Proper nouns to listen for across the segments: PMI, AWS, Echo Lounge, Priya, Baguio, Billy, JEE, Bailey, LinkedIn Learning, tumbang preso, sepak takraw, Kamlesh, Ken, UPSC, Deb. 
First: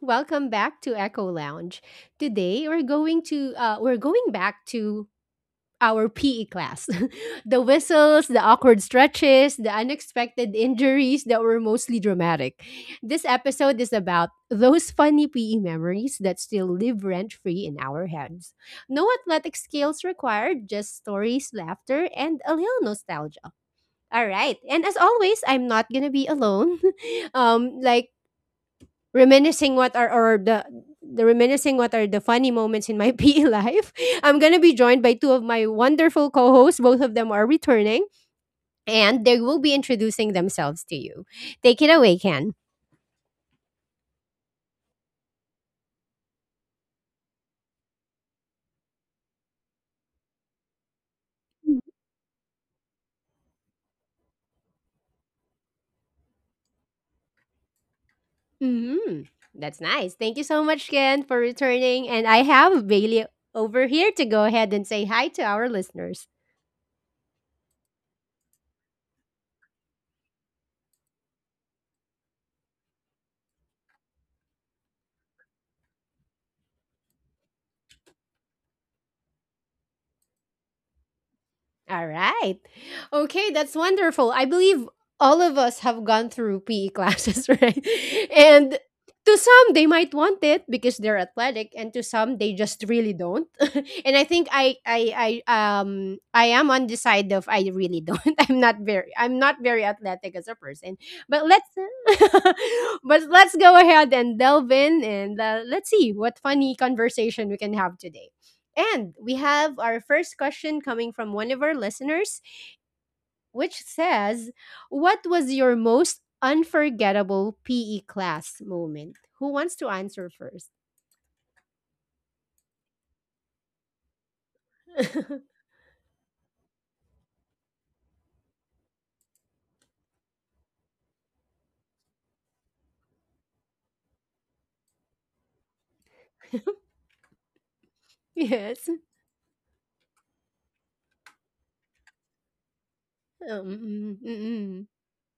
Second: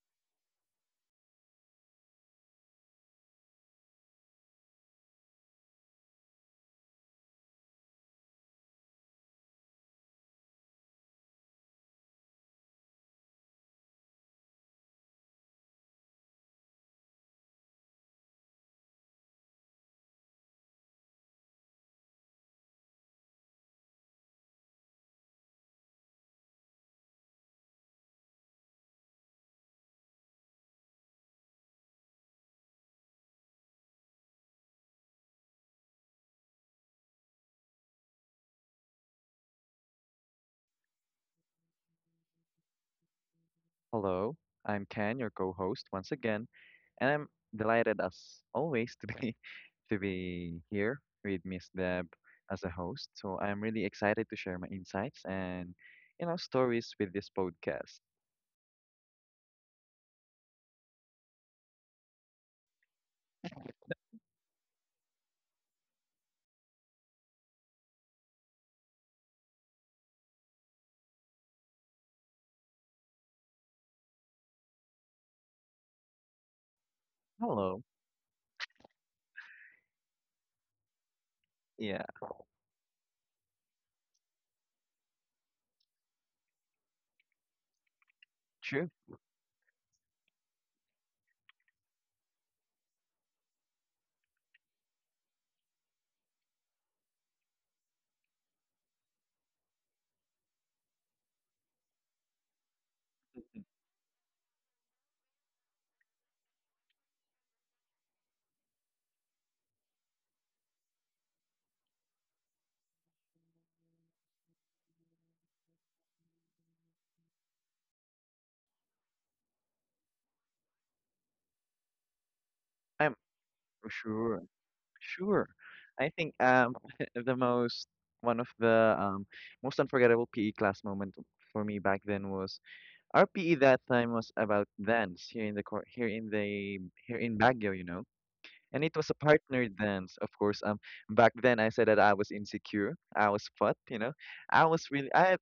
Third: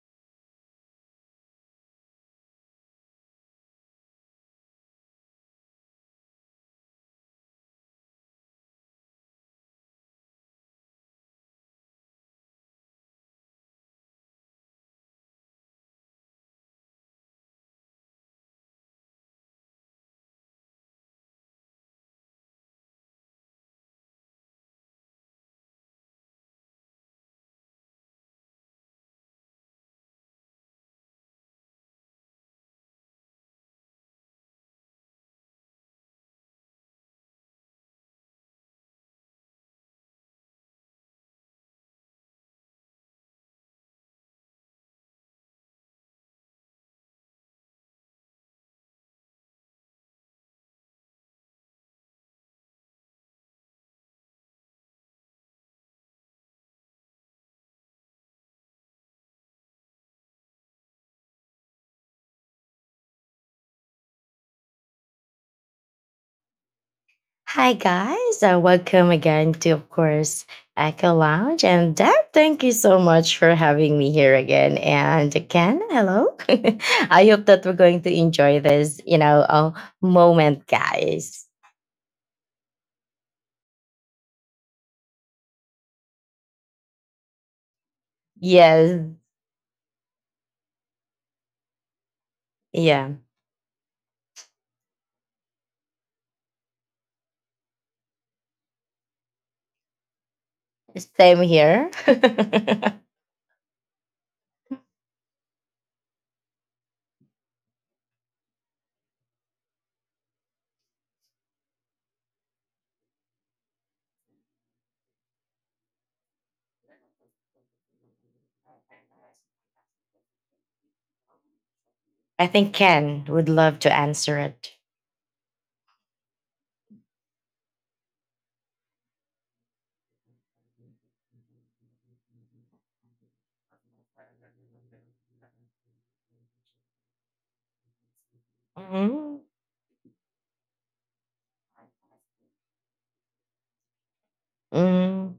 Welcome back to Echo Lounge. Today we're going back to our PE class. The whistles, the awkward stretches, the unexpected injuries that were mostly dramatic. This episode is about those funny PE memories that still live rent-free in our heads. No athletic skills required, just stories, laughter, and a little nostalgia. All right. And as always, I'm not going to be alone. um like Reminiscing what are or the reminiscing what are the funny moments in my PE life. I'm going to be joined by two of my wonderful co-hosts. Both of them are returning and they will be introducing themselves to you. Take it away, Ken. Hello, I'm Ken, your co-host once again, and I'm delighted as always to be to be here with Miss Deb as a host. So I'm really excited to share my insights and stories with this podcast. Hmm. That's nice. Thank you so much, Ken, for returning. And I have Bailey over here to go ahead and say hi to our listeners. Hi guys, welcome again to, of course, Echo Lounge and Deb. Thank you so much for having me here again. And Ken, hello. I hope that Hello. we're going to enjoy this, moment, guys. Yeah, All right. Okay, that's wonderful. I believe all of us have gone through PE classes, right? And true. Yes, to some, they might want it because they're athletic, and to some, they just really yeah, don't. And I think I am on the side of I really don't. I'm not very athletic as a person. same But let's, here. but let's go ahead and delve in, and let's see what funny conversation we can have today. And we have our first question coming from one of our listeners, which says, what was your most unforgettable PE class moment? Who wants to answer first? I think I'm Ken would love to answer sure. it. Sure. I think the most one of the most unforgettable PE class moment for me back then was RPE that time was about dance here in the cor- here in the here in Baguio, And Yes. it was a Mm-hmm. partner dance, of course. Back then I said that I was insecure, I was fat. Um, mm, mm, I was mm. really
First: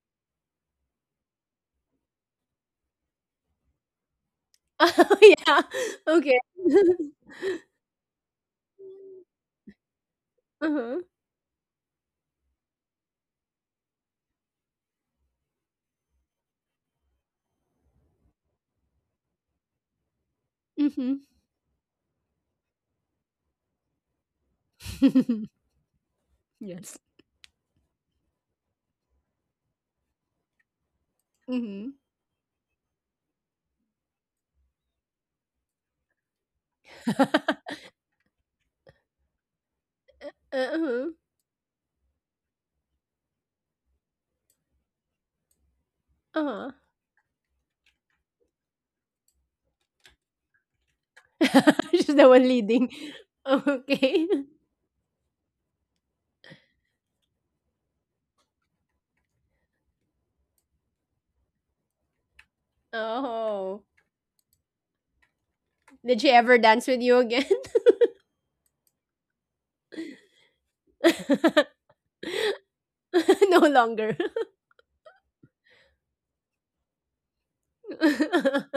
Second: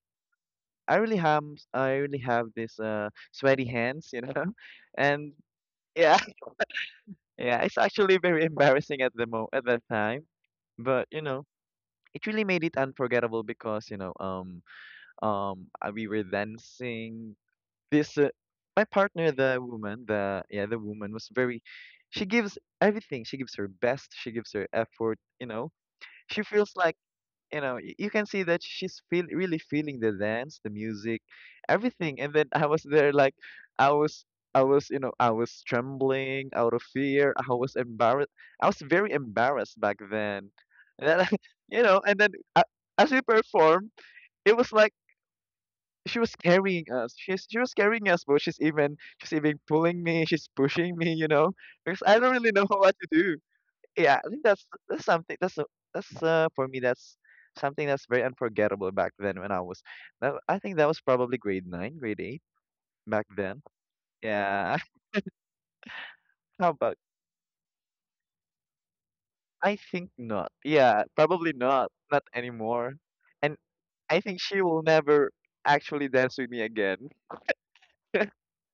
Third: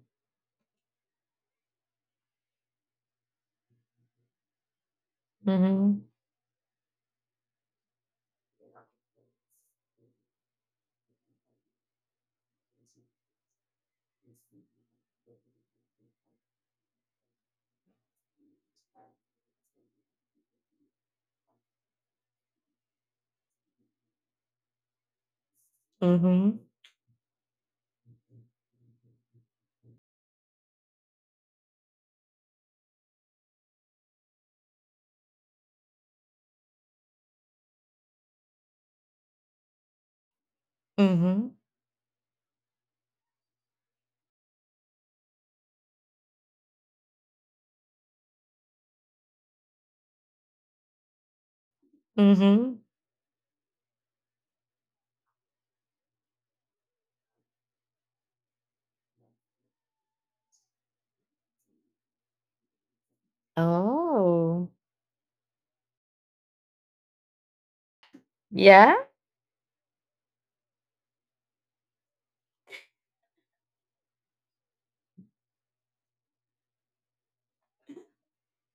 I really have I really have this sweaty hands. Oh, And yeah. Mm-hmm. yeah, Okay. yeah, it's actually very embarrassing at the mo at that time, Uh-huh. but it really made it unforgettable, because we were dancing. This uh, my partner the woman the yeah the woman Mm-hmm. was very, she gives everything, she gives her best, she gives her effort. She Mm-hmm. feels like, Yes. You can see that she's feel really feeling the dance, the music, Mm-hmm. everything. And then I was there like I was I was you know I was trembling out of fear. I was very embarrassed back then. And Uh-huh. Mm-hmm. then, Mm-hmm. you know and then uh, as we performed, it was like she was Uh-huh. carrying us. She was carrying us, but she's even pulling me. She's pushing me, She's because I the don't one really know Mm-hmm. leading. what to do. Yeah, Okay. I think that's something that's a- that's for me that's something that's very unforgettable back then when I was. I think that was probably grade 9, grade 8 back then. Oh. Oh, Yeah, Did she ever how dance about? with you again? yeah. I think not. Yeah, probably not. Not anymore. No And longer. I think she will never actually dance with me again.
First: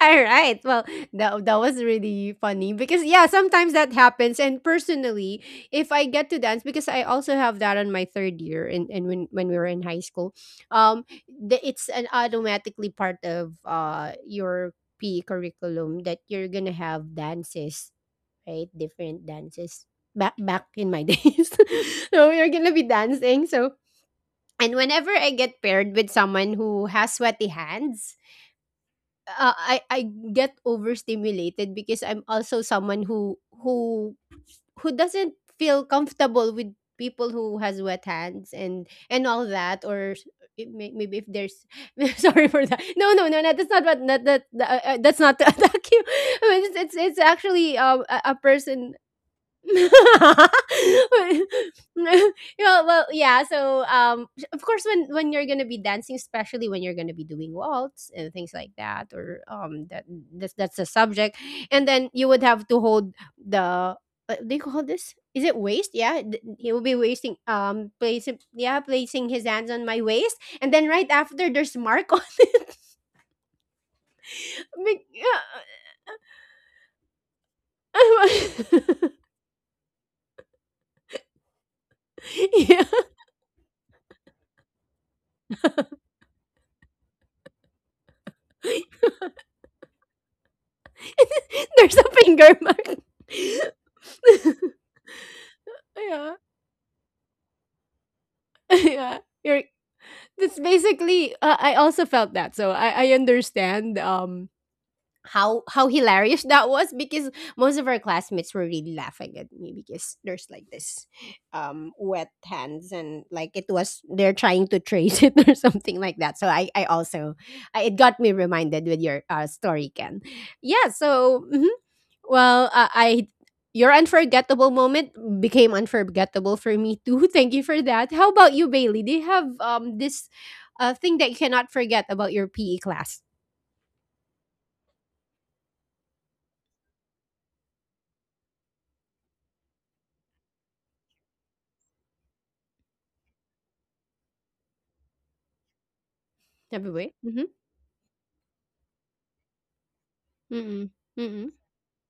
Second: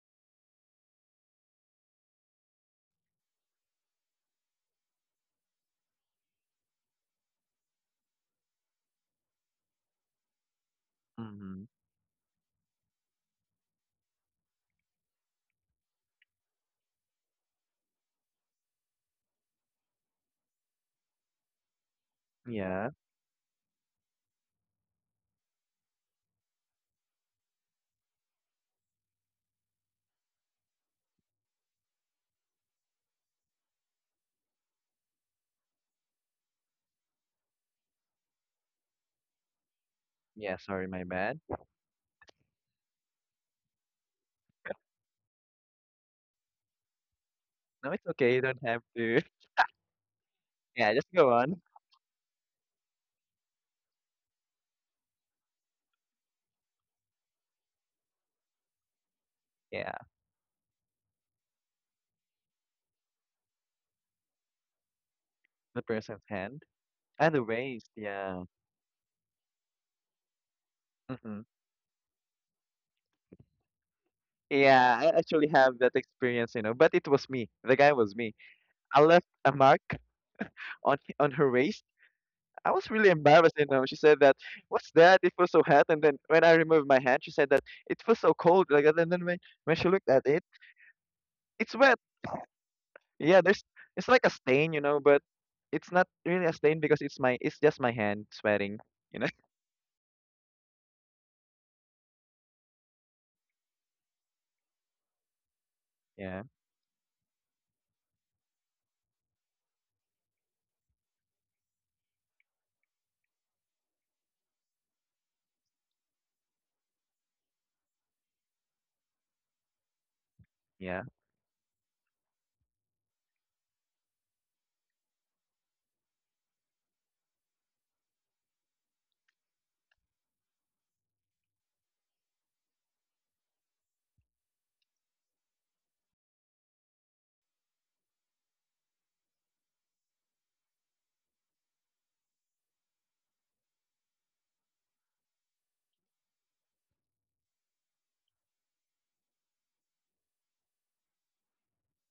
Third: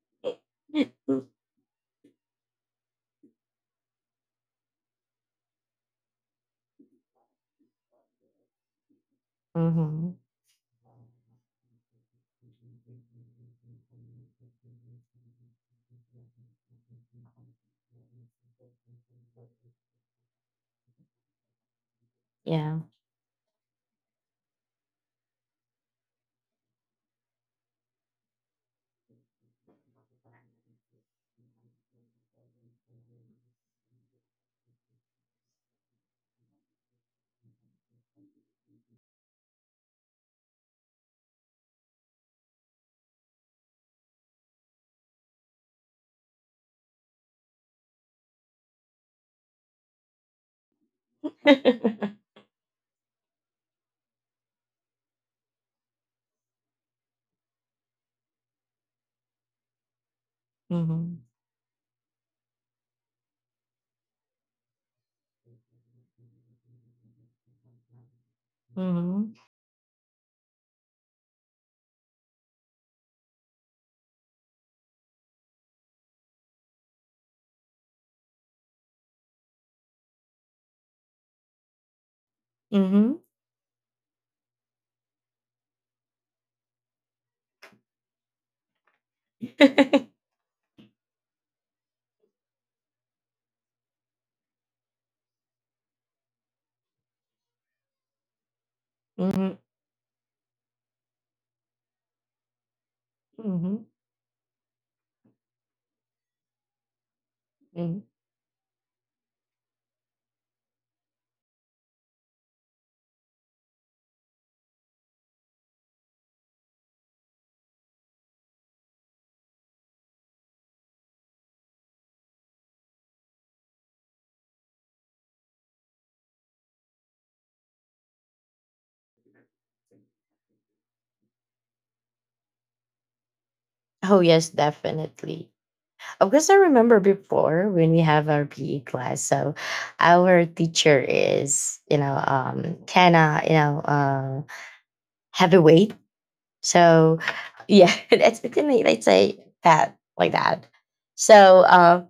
All right. Well, that was really funny because yeah, sometimes that happens. And personally, if I get to dance, because I also have that on my third year and when we were in high Mm-hmm. school, hmm it's an automatically part of your PE curriculum that you're gonna have dances, right? Different dances. Back in my days, so we are gonna Yeah. be Yeah. dancing. So and whenever I get paired with someone who has sweaty hands, I get overstimulated because I'm also someone who who doesn't feel comfortable with people who has wet hands and all that or Yeah. it Sorry, may, my maybe if bad. there's sorry for that. No no no no, that's not what that's not to attack you. It's it's actually No, it's okay. a You don't have person. to. Yeah, just go on. Yeah, well, yeah. So, of course, when you're gonna be dancing, especially when you're gonna be doing waltz and things like that, or Yeah, that's that's the Mhm. subject, and then you would have to hold the. Do you call this? Is it the waist? person's Yeah, hand he will be and wasting. the waist. Placing Yeah. yeah, placing Mhm. his hands on my waist, and then right hmm after there's mark on. Yeah, Big- I yeah. actually have that experience. But it was me. The guy was me. I left a mark on her waist. I Yeah. was really Mhm. embarrassed. She said that, "What's that? It was so hot." And then when I removed my hand, she said that it was so cold. Like, that. And then when she looked at it, it's wet. There's a finger mark. Yeah, there's it's like a stain. But it's not Yeah. really a stain, because it's just my hand sweating, Yeah. you know. Mhm. That's basically I also felt that. So I Mhm. understand how Yeah, hilarious that was because most of our Mhm. classmates were really laughing at me because there's like this wet hands and like it was they're trying to trace it or something like that, so i also it got me reminded with your story, Ken. Yeah, yeah. so mhm. Well I your unforgettable moment became unforgettable for me too. Thank you for that. How about you, Bailey, do you have this thing that you cannot forget about your PE class? Oh yes, definitely. Of course, I remember before when we have our PE class. So, our teacher is, kind of, heavyweight. Have you? So, yeah, that's, let's say, fat like that. Mm, mm, So, uh,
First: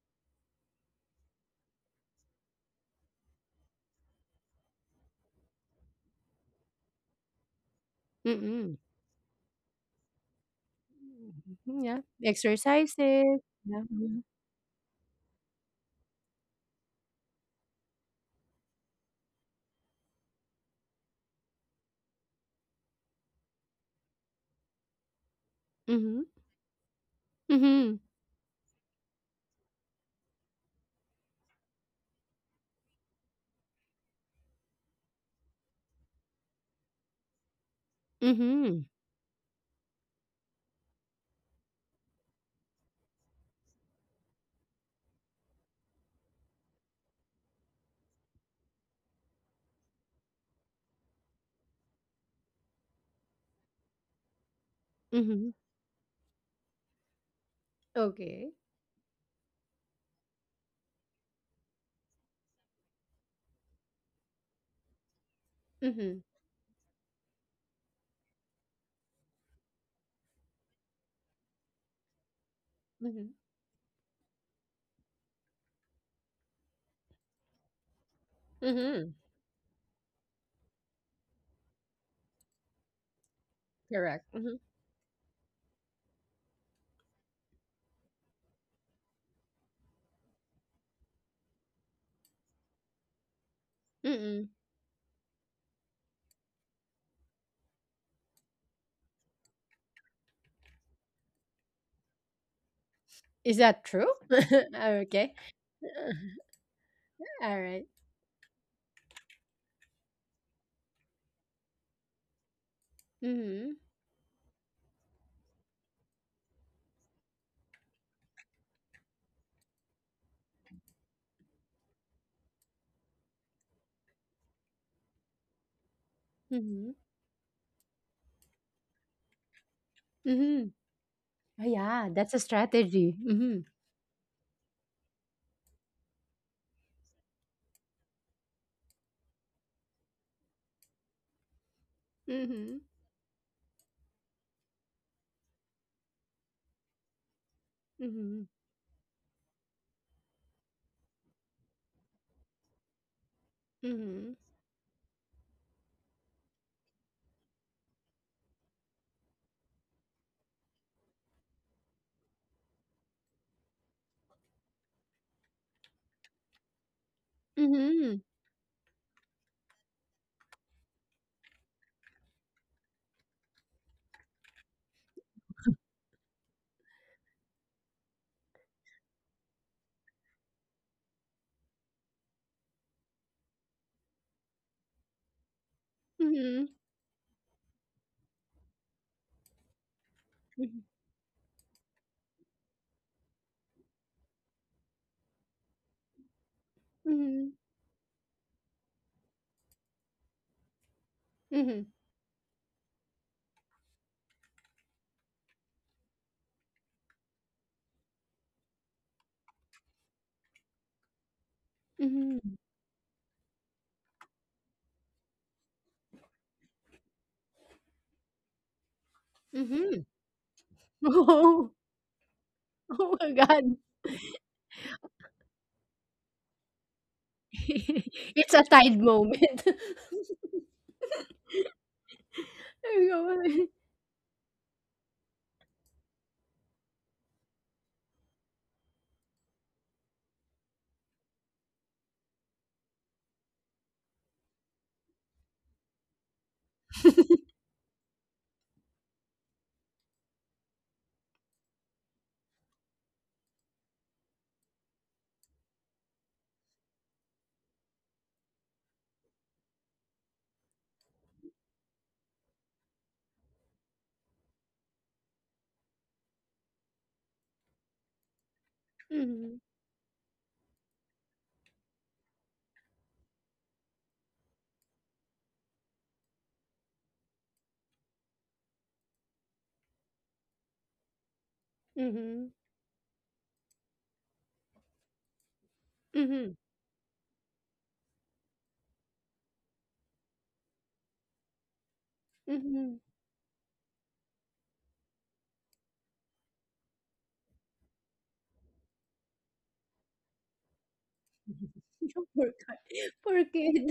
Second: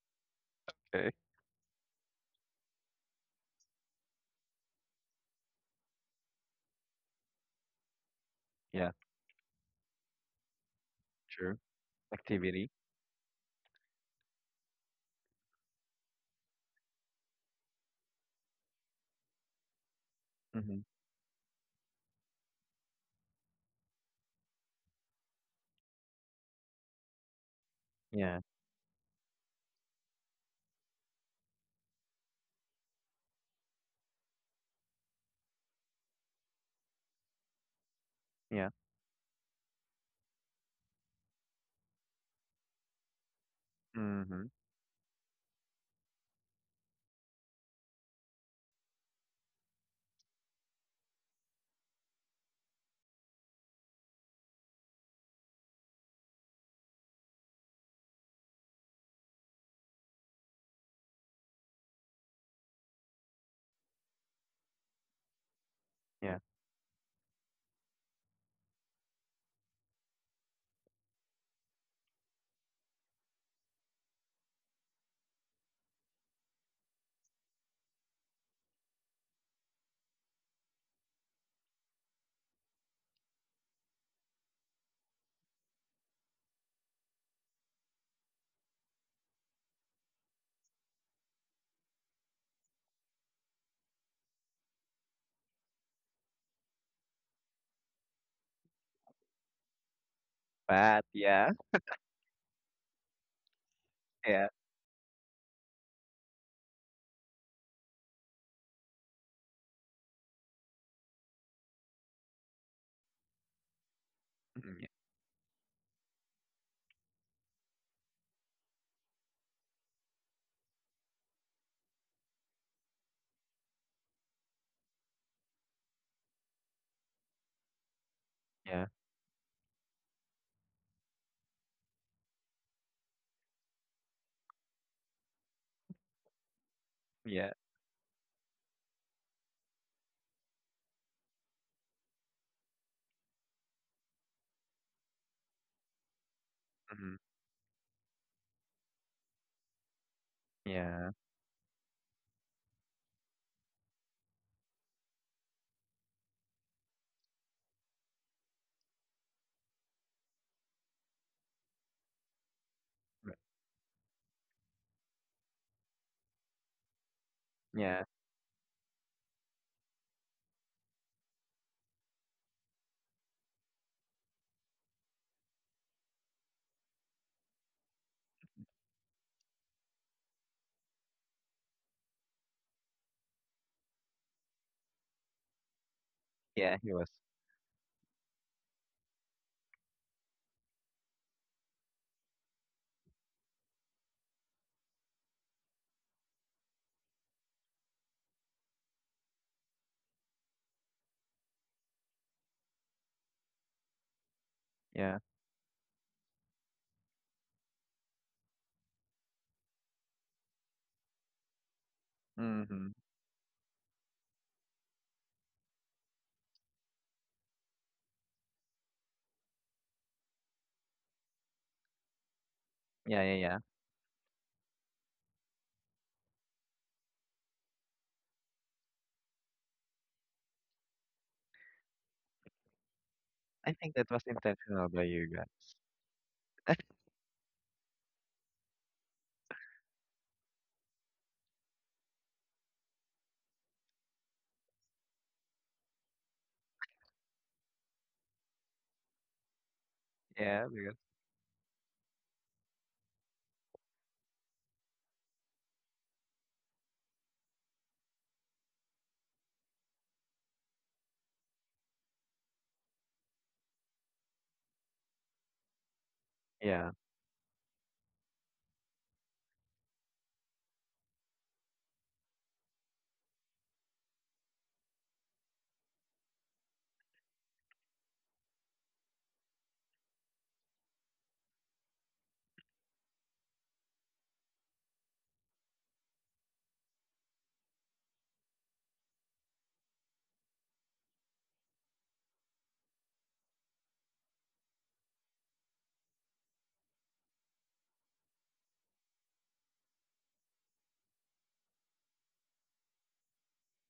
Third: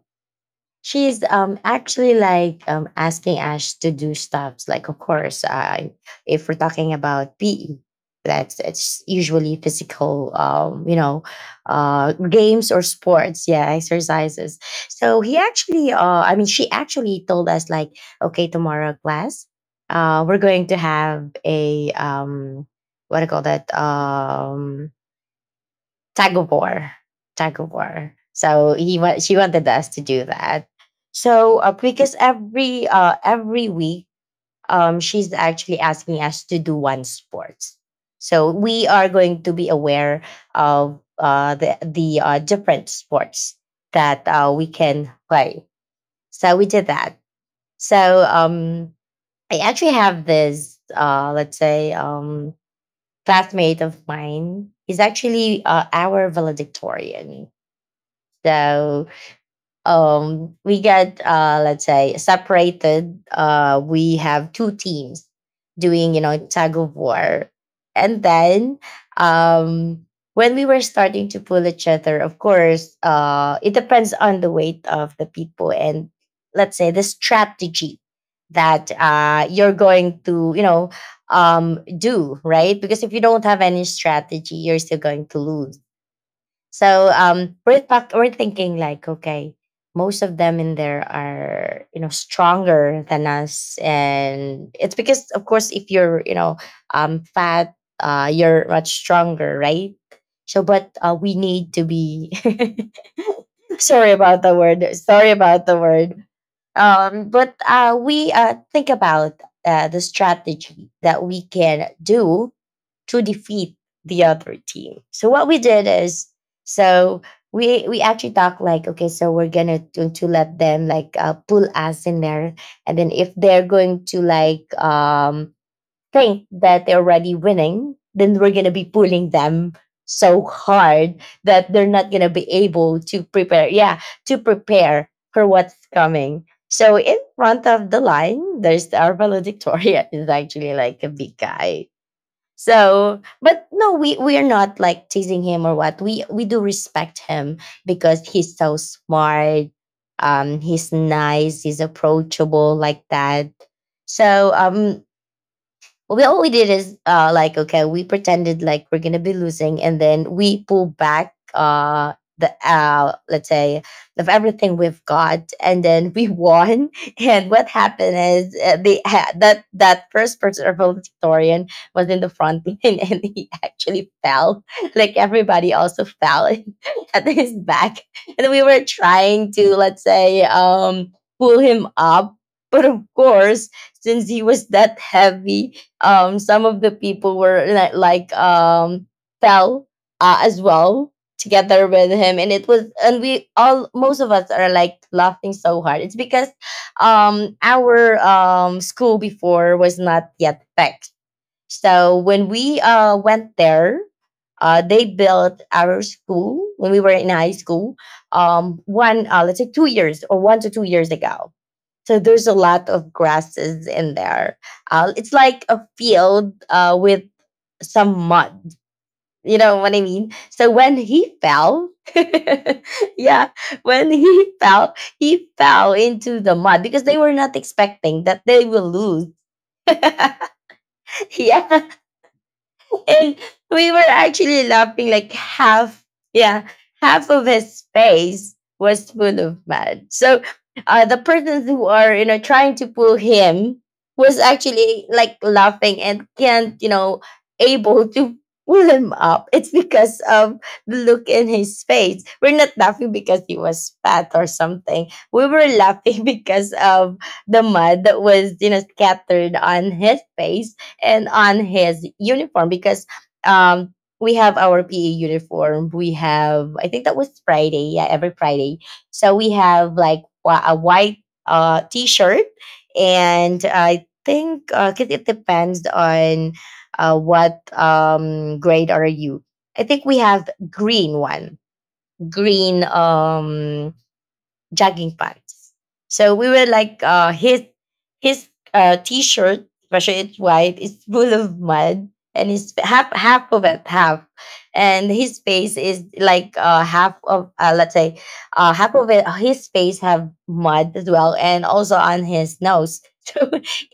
Okay. she's actually like asking Ash to do stuffs. Like, of course, I, if we're talking about PE, that's, mm. Yeah. it's usually physical, you know, True. Mhm, yeah, games Activity. or exercises, sports, yeah, yeah, mhm. exercises. So he actually, I mean, she actually told us like, okay, tomorrow class, we're going to Mm-hmm. have a what do you call that? Mhm, Tug of war, tug of mhm, war. Yeah. So he wa- she wanted us to do that. So because every week, she's actually asking us to do one sport. So Yeah. mhm, we are going to be aware of the different sports that Mm-hmm. We can play. So we did that. So I actually have this, let's say, classmate of mine. He's mhm. actually our valedictorian. Okay. So we get, let's say, separated. We have two teams doing, you Mhm, Yeah. know, tug of war. And then, um, when we were starting to pull each other, of course, mhm, it depends on the weight of the people and, let's say, the strategy that mhm, you're going to, you know, do, right? Because if you don't have any correct, strategy, mhm, you're still going to lose. So we're thinking like, okay, most of them in there are, you know, stronger than us, mm. and it's because, of course, if you're, you know, fat, you're much stronger, right? So, but But we yeah. need to be Is that sorry true? about Yeah. the word. Sorry Okay. about the word. But Alright. We think about the strategy that we can do to defeat Mhm, the other Mhm. Yeah. team. So what we did is, so we actually talked like, okay, so we're gonna to let them like pull us in there, and then if they're going to like think that they're mhm, already winning, then we're gonna be Yeah. pulling them so mhm. hard Oh that they're not yeah, gonna that's a be able strategy. to Mhm, prepare, yeah, to prepare for what's coming. So in Yeah. front of the line, there's, our valedictorian is, actually like a big guy. mhm, So, but no, we are not like teasing him or what. We do Mm-hmm. respect him because mhm, he's so smart. He's Yeah. nice. He's approachable like that. mhm, So well, we, all we did is, like, okay, we pretended like we're gonna be losing, and then we pull back the Mm. let's say, of everything we've got, and then we won. And what Yeah. happened mhm, is, they had that, that first person or valedictorian was in the front line, and he actually fell. Like everybody also fell at his back, and we were trying to, let's say, pull him up, but of course, since he was that heavy, some mhm, Yeah. of the He was. people were like fell as well together with him, and it was, and we all, most of us are like laughing so hard. It's because mhm, mhm, our school before was not yet fixed, so when we went there, they Yeah. built our school when we were in high school, one uh, let's say, 2 years or 1 to 2 years ago. So there's a mhm, lot Mm-hmm. of grasses in there. It's like a field with some mud. You know what I mhm. mean? So when he Oh, fell, oh Yeah. my Yeah. yeah, Yeah. God. when he fell into the mud because they were not expecting that It's a they will tide lose. moment. yeah. Ay, And naman. I we think were that was actually intentional by laughing you like, guys. half, yeah, half of his face was full of mud. So the persons who are, you know, trying to pull him was actually like laughing and can't, you know, able to pull him up. It's because of Yeah. the Because look in his face. We're not laughing because he was fat or something. We were laughing because of the mud that was, you know, scattered on his face and on his uniform, because um we have our PE uniform. We have, I yeah, think that was Friday, yeah, every Friday. So we Mhm, have like a white t-shirt, and I think, 'cause it depends on what grade are you. I think we have green one, mhm, green jogging pants. So we mhm, were like, his, his t-shirt, especially it's white, it's full of mud, and it's mhm. half, half of it half, and his face is like, half of, let's say, half of it, his face have mud as well, and also on Poor his nose. ki poor So kid.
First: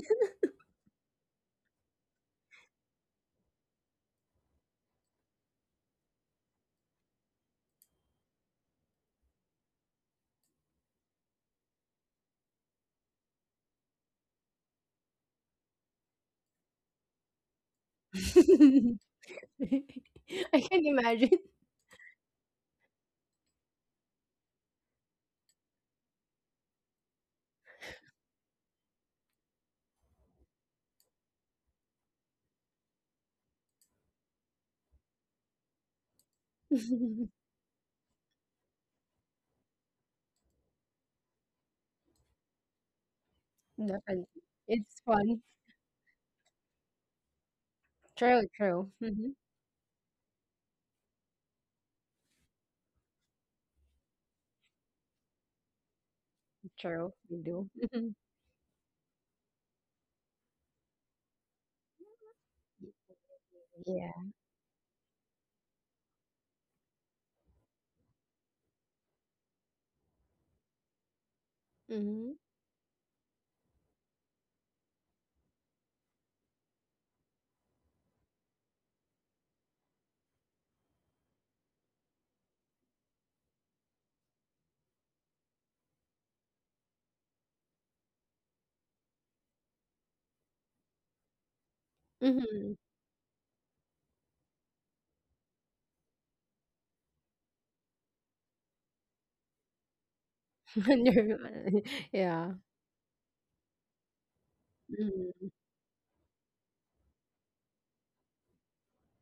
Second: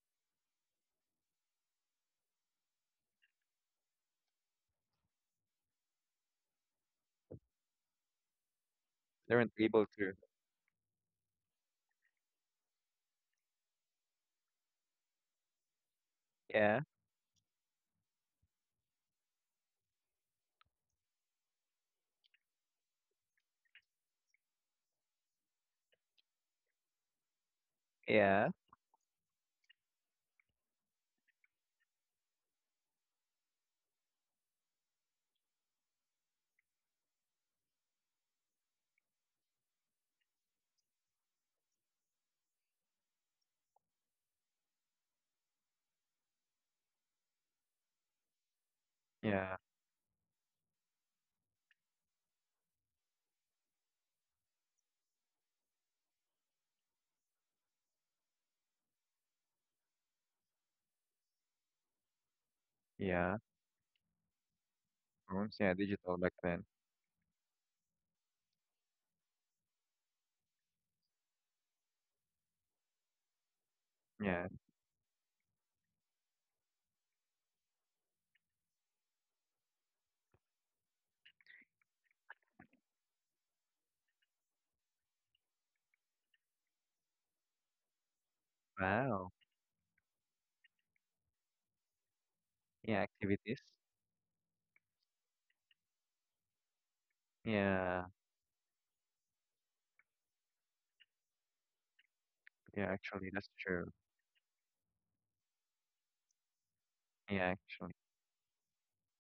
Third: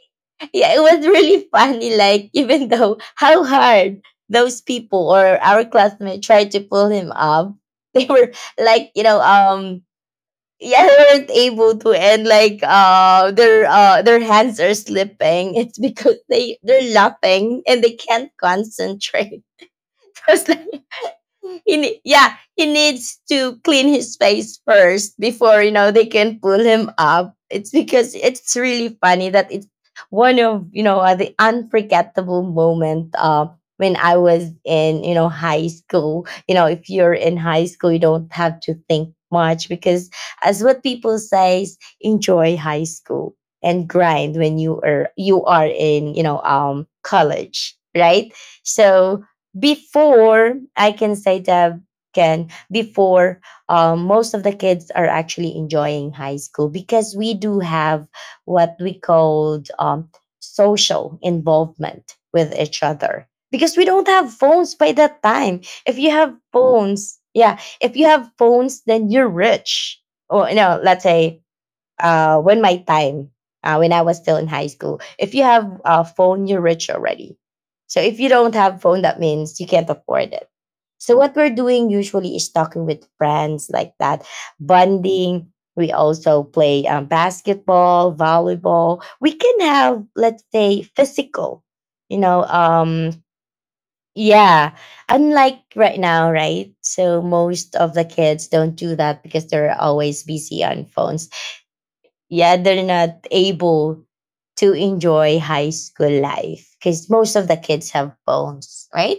yeah, it was really funny. Like, even though how hard those people or our classmates tried to pull him up, they were like, you know, they weren't able to. yeah, they weren't able to, and like, their hands are slipping. It's because they, Yeah. they're laughing and they can't concentrate. Because I can imagine. he yeah, he needs to clean his face first before, you know, they can pull him up. It's because Yeah. it's really funny, that it's one of, you know, the unforgettable moment, when I was in, you know, high school. You know, if you're in high school, you don't have to think much because, as what people says, enjoy high school and Definitely. grind when you It's are fun. you are in, you know, college, right? True, true. So Mhm, Yeah. before I can say, Deb can, before, most of the kids are actually enjoying high school true. because we We do do. have Mhm. what we called social involvement with each other, Yeah. because we don't Yeah. have phones by that Phones. time. Yeah. If you Digital back have then. phones, yeah, if you have phones, then you're rich. Or, you know, let's say, Mhm, when my time, when I was still Yeah. in high school, if you have a phone, you're rich already. So if you don't have phone, that means you can't afford it. So what we're doing usually is talking with friends like that, bonding. We also play basketball, volleyball. Wow. We can have, let's say, physical, you know, mhm. Yeah. Activities. yeah. Unlike right now, right? So most of Yeah. the kids don't do that because they're always busy on phones. Wonder. Yeah. Yeah, they're Yeah. not Actually, that's true. able to enjoy Mhm. high school life because most Yeah. of the kids Actually. have phones, right?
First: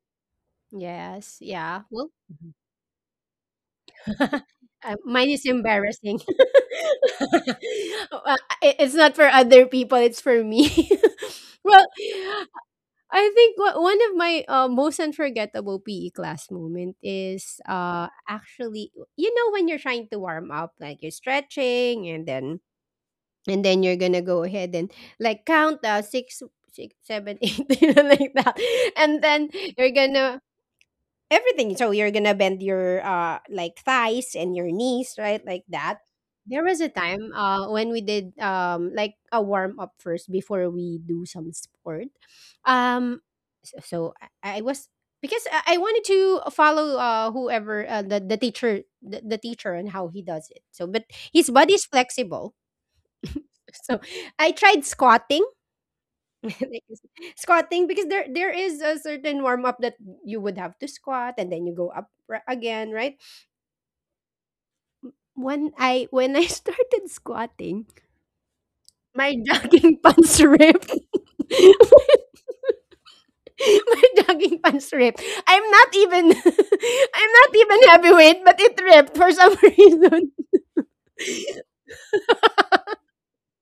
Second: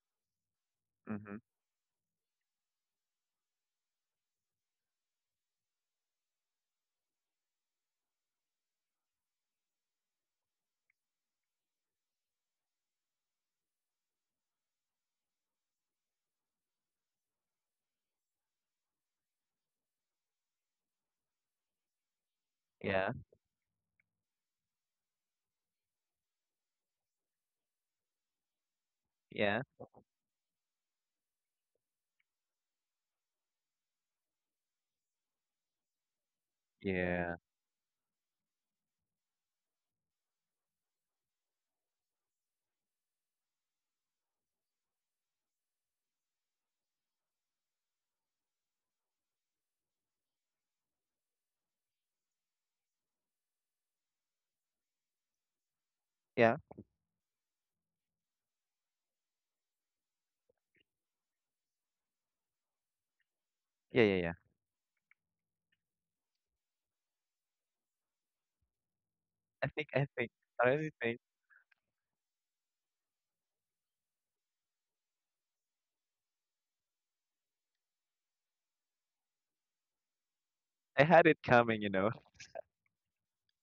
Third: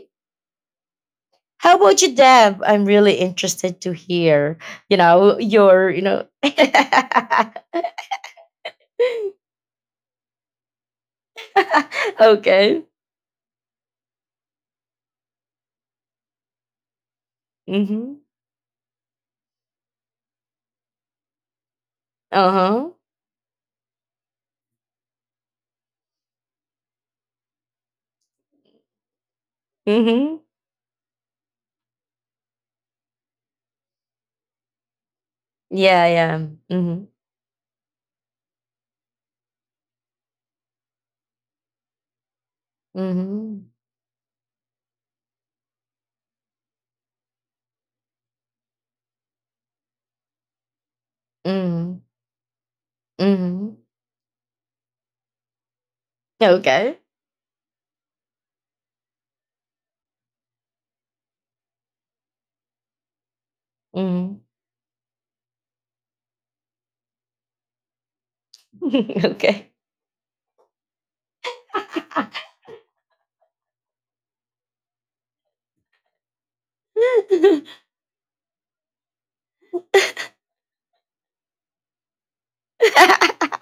Mm-hmm. Yes, How yeah. about Well, you, Deb? I'm really interested to hear, you uh, mine know, is your, you embarrassing. know, okay, Uh, it's not for other people, it's for me. Well, I think one of my most unforgettable PE class moment is mm-hmm. actually, you know, when you're trying to warm up, like you're stretching, Uh huh, Yeah. and then you're going to go ahead and like count six, seven, eight, like that. And then Yeah. you're going mm-hmm. to everything. So you're gonna bend your like thighs and your knees, right? Like that. Yeah, yeah, There was a mm-hmm. time Yeah. When we did like a warm up first before we do some sport. Um, Mm-hmm. so, so I was because I wanted to follow whoever the teacher and how he does it. So but his body's Mm-hmm. flexible. Mm-hmm. So I tried squatting. Yeah. Like, Okay, squatting because there is a certain warm up that you would have to squat and then you go up again, right? Yeah, yeah, yeah. mm-hmm. When I started squatting, my okay. Jogging I think pants honestly ripped. think My jogging pants ripped. I'm not even I'm not even heavyweight, but it ripped for some reason. I had it coming.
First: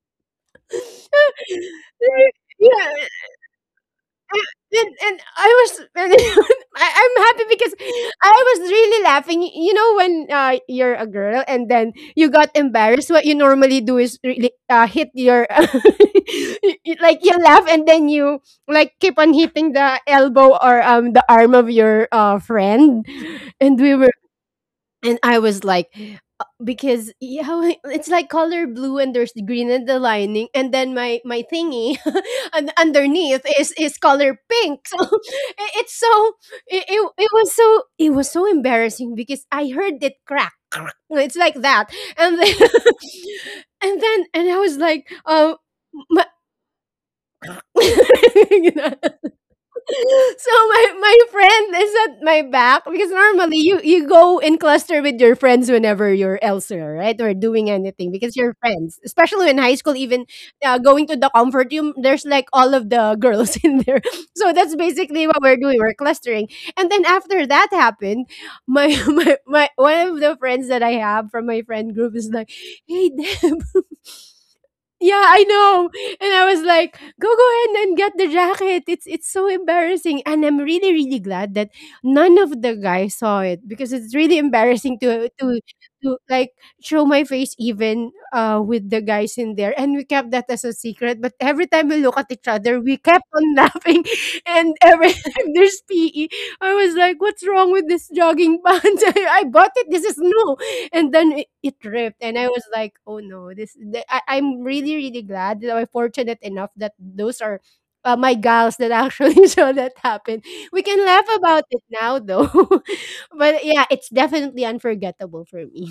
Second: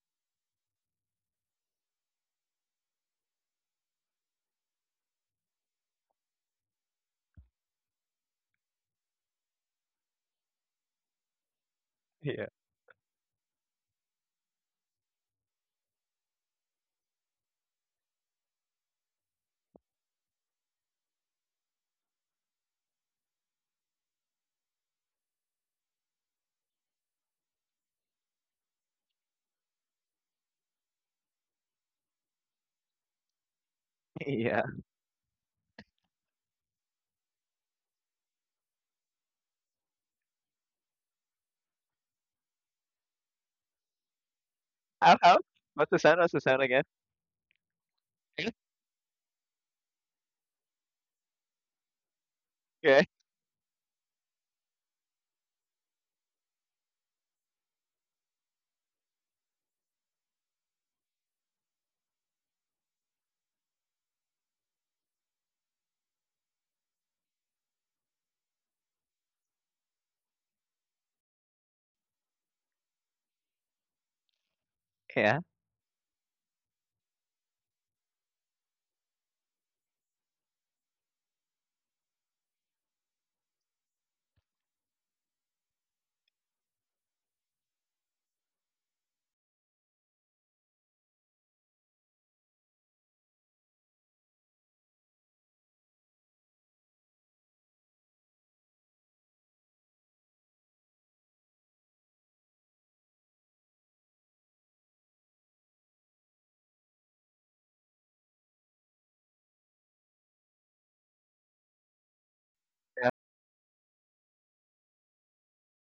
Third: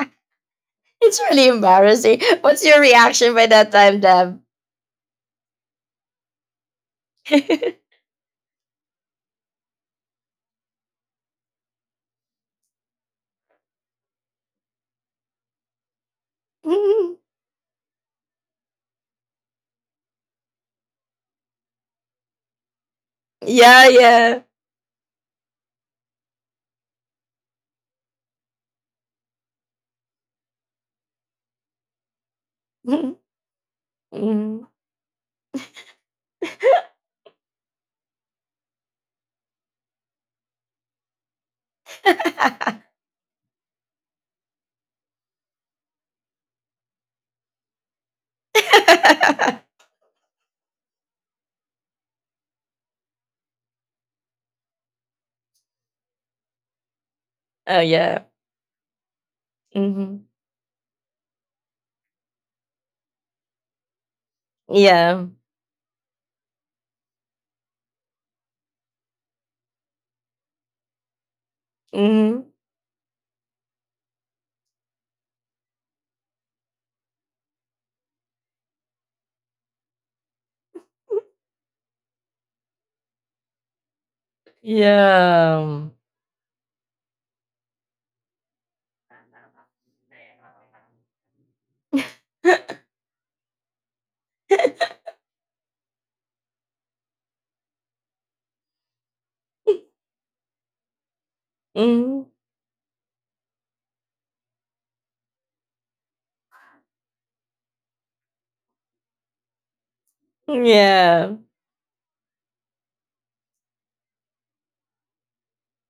It's really embarrassing. What's your Yeah, reaction by that time, Deb? And I was and I'm happy because I was really laughing. You know when you're a girl and then you Yeah. got embarrassed, what you normally do is really hit your Mhm. like you laugh and then you like keep on hitting the elbow or the arm of your friend. And Yeah, we were yeah. and I was like, because yeah it's like color blue and there's the green in the lining and then my thingy and Mhm. underneath is color Yeah. Mhm. pink. So it, it's so it was so it was so embarrassing because I heard it crack crack, it's like that, and then and then and I was like How? What's the sound? my, What's the sound again? so my friend is at my back Yeah. because normally you you go in cluster with your friends whenever you're elsewhere, right? Or doing oh anything yeah. because you're friends, especially in high school. Even Hmm. Going to the comfort room, there's like all of the girls in there. So that's Yeah. basically what we're doing. We're clustering, and then after that happened, my my one of the friends that I have from my friend group is Hmm. like, "Hey, Deb." Yeah, Yeah. I know. And I was like, go ahead and get the jacket. It's so embarrassing. And I'm really, really glad that none of the guys saw it because it's really embarrassing to Yeah. to like show my face even with the guys in there. And we kept that as a secret. But every time we look at each other, we kept on laughing. And every time there's PE, I was like, what's wrong with this jogging pants? I bought it. This is new. And then it ripped, hmm. and I was like, "Oh no, this." I'm really, really glad that I'm fortunate enough that those are my gals that actually saw that happen. We can laugh Yeah. about it now, though. Yeah. But yeah, it's definitely unforgettable for me.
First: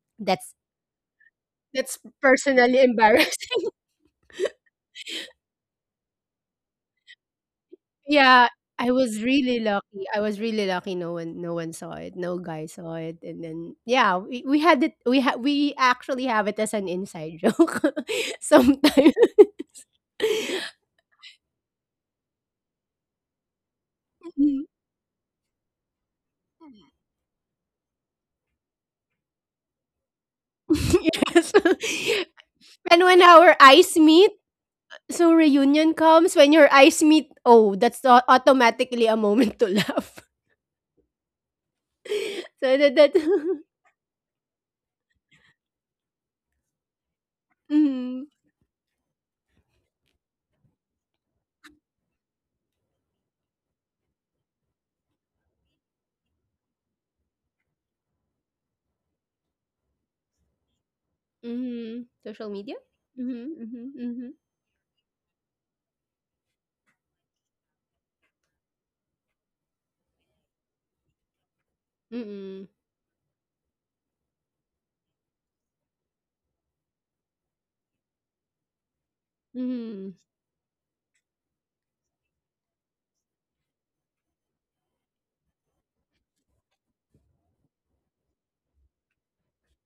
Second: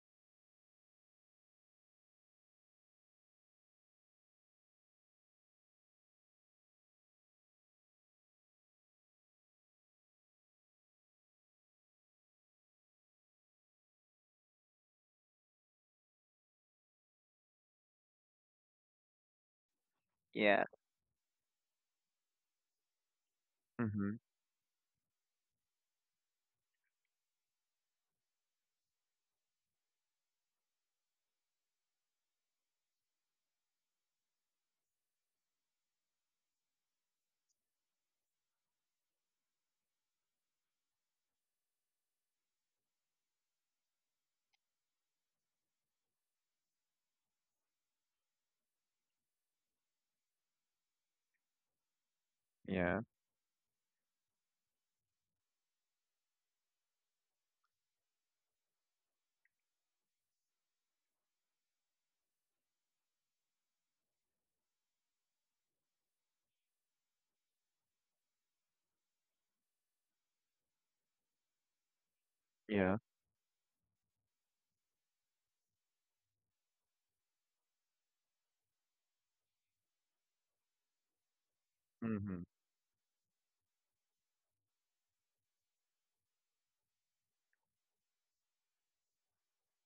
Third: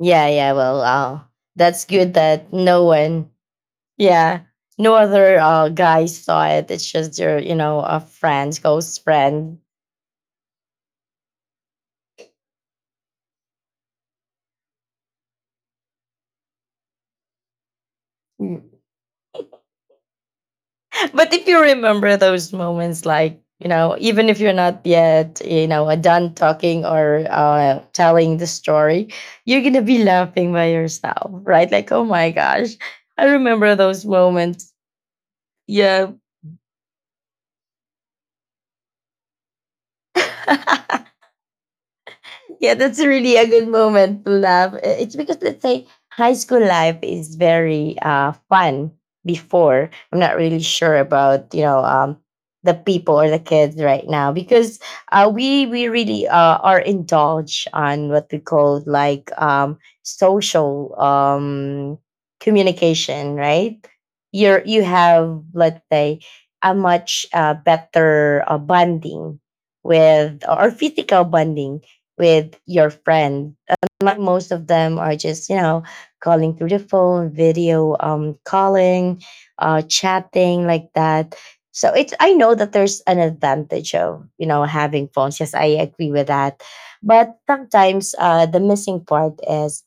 Yeah, yeah. That's Well, that's that's good that personally no one, embarrassed. yeah, no other guy saw it. It's just your, you know, a Yeah, friend's I ghost was friend. really lucky. I was really lucky. No one, no one saw it. No guy saw it. And then, yeah, we had it. We actually have it as an inside joke sometimes. Yeah. But if you remember those moments, like, you know, Mhm. even if you're not yet, you know, done talking or, telling the story, you're gonna be laughing by yourself, Yes. right? Like, oh my gosh, And when I our remember eyes those meet, moments. so reunion Yeah. comes. When your eyes meet, oh, that's automatically a moment to laugh. So Yeah, that's that. really a good moment to laugh. It's because, let's say, high school life is very Mm-hmm, fun before. I'm not really sure about, you know, the Yeah. people or the kids right now, because we really are indulged on what we call like social mm-hmm. Social media. communication, Mm-hmm, right? mm-hmm, mm-hmm, You're, you have, let's say, a much better bonding with, or physical bonding with mm-hmm, your Yeah. friend. Like most of them are just, you know, calling through the phone, video calling, mm-hmm, chatting like that. So it's, I Mhm. know that there's an advantage of, you know, having phones. Yes, I agree with that. But sometimes the missing part is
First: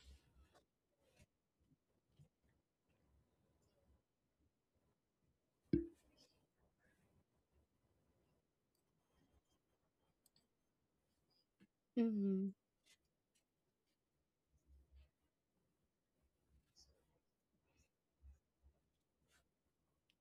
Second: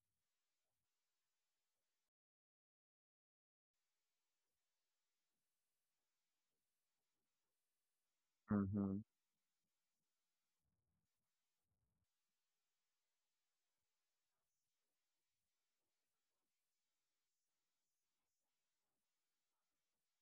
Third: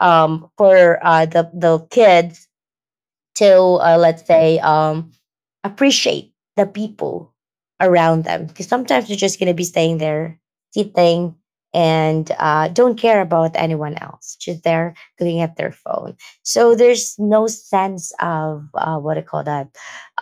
for the kid to let's say appreciate the people around them, because Mhm. sometimes they are just going to be staying there sitting, and mm-hmm. Don't care about anyone else, just there looking at their phone. So there's no sense of what I call that,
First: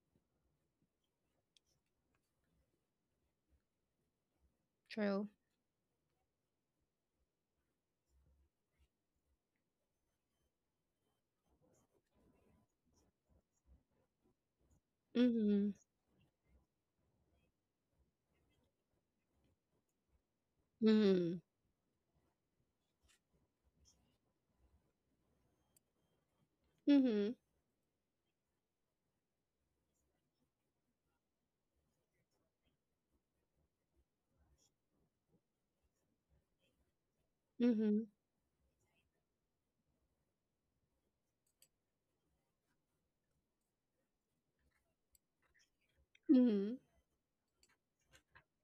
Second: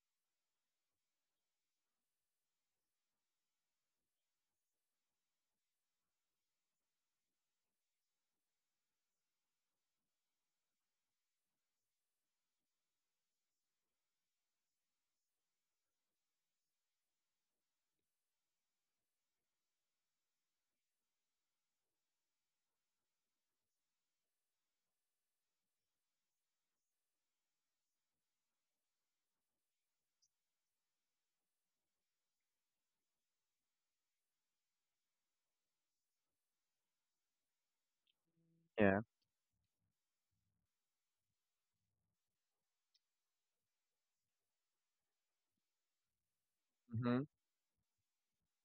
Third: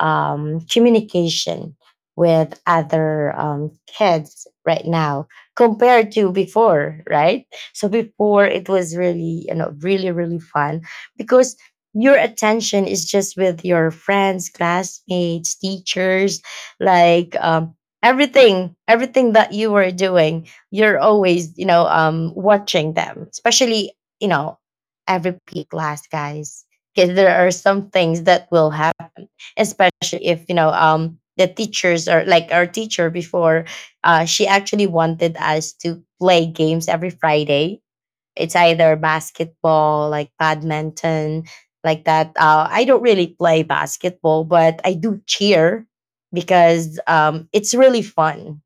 communication with other kids right now True. compared to before, right? So before, it was really, you know, really, really fun, because your attention is just with your friends, classmates, Mm-hmm, teachers, like, everything, everything that you were doing, you're mm-hmm, always, you know, watching them, especially, you know, every P class, guys, because mm-hmm, there are some things that will happen, especially if, you know, the teachers are like our teacher before, she actually wanted us to play games every Friday, mm-hmm, it's either Yeah. basketball, like badminton, like that. I don't really play basketball, but I do cheer mm-hmm, because Mhm. It's really fun.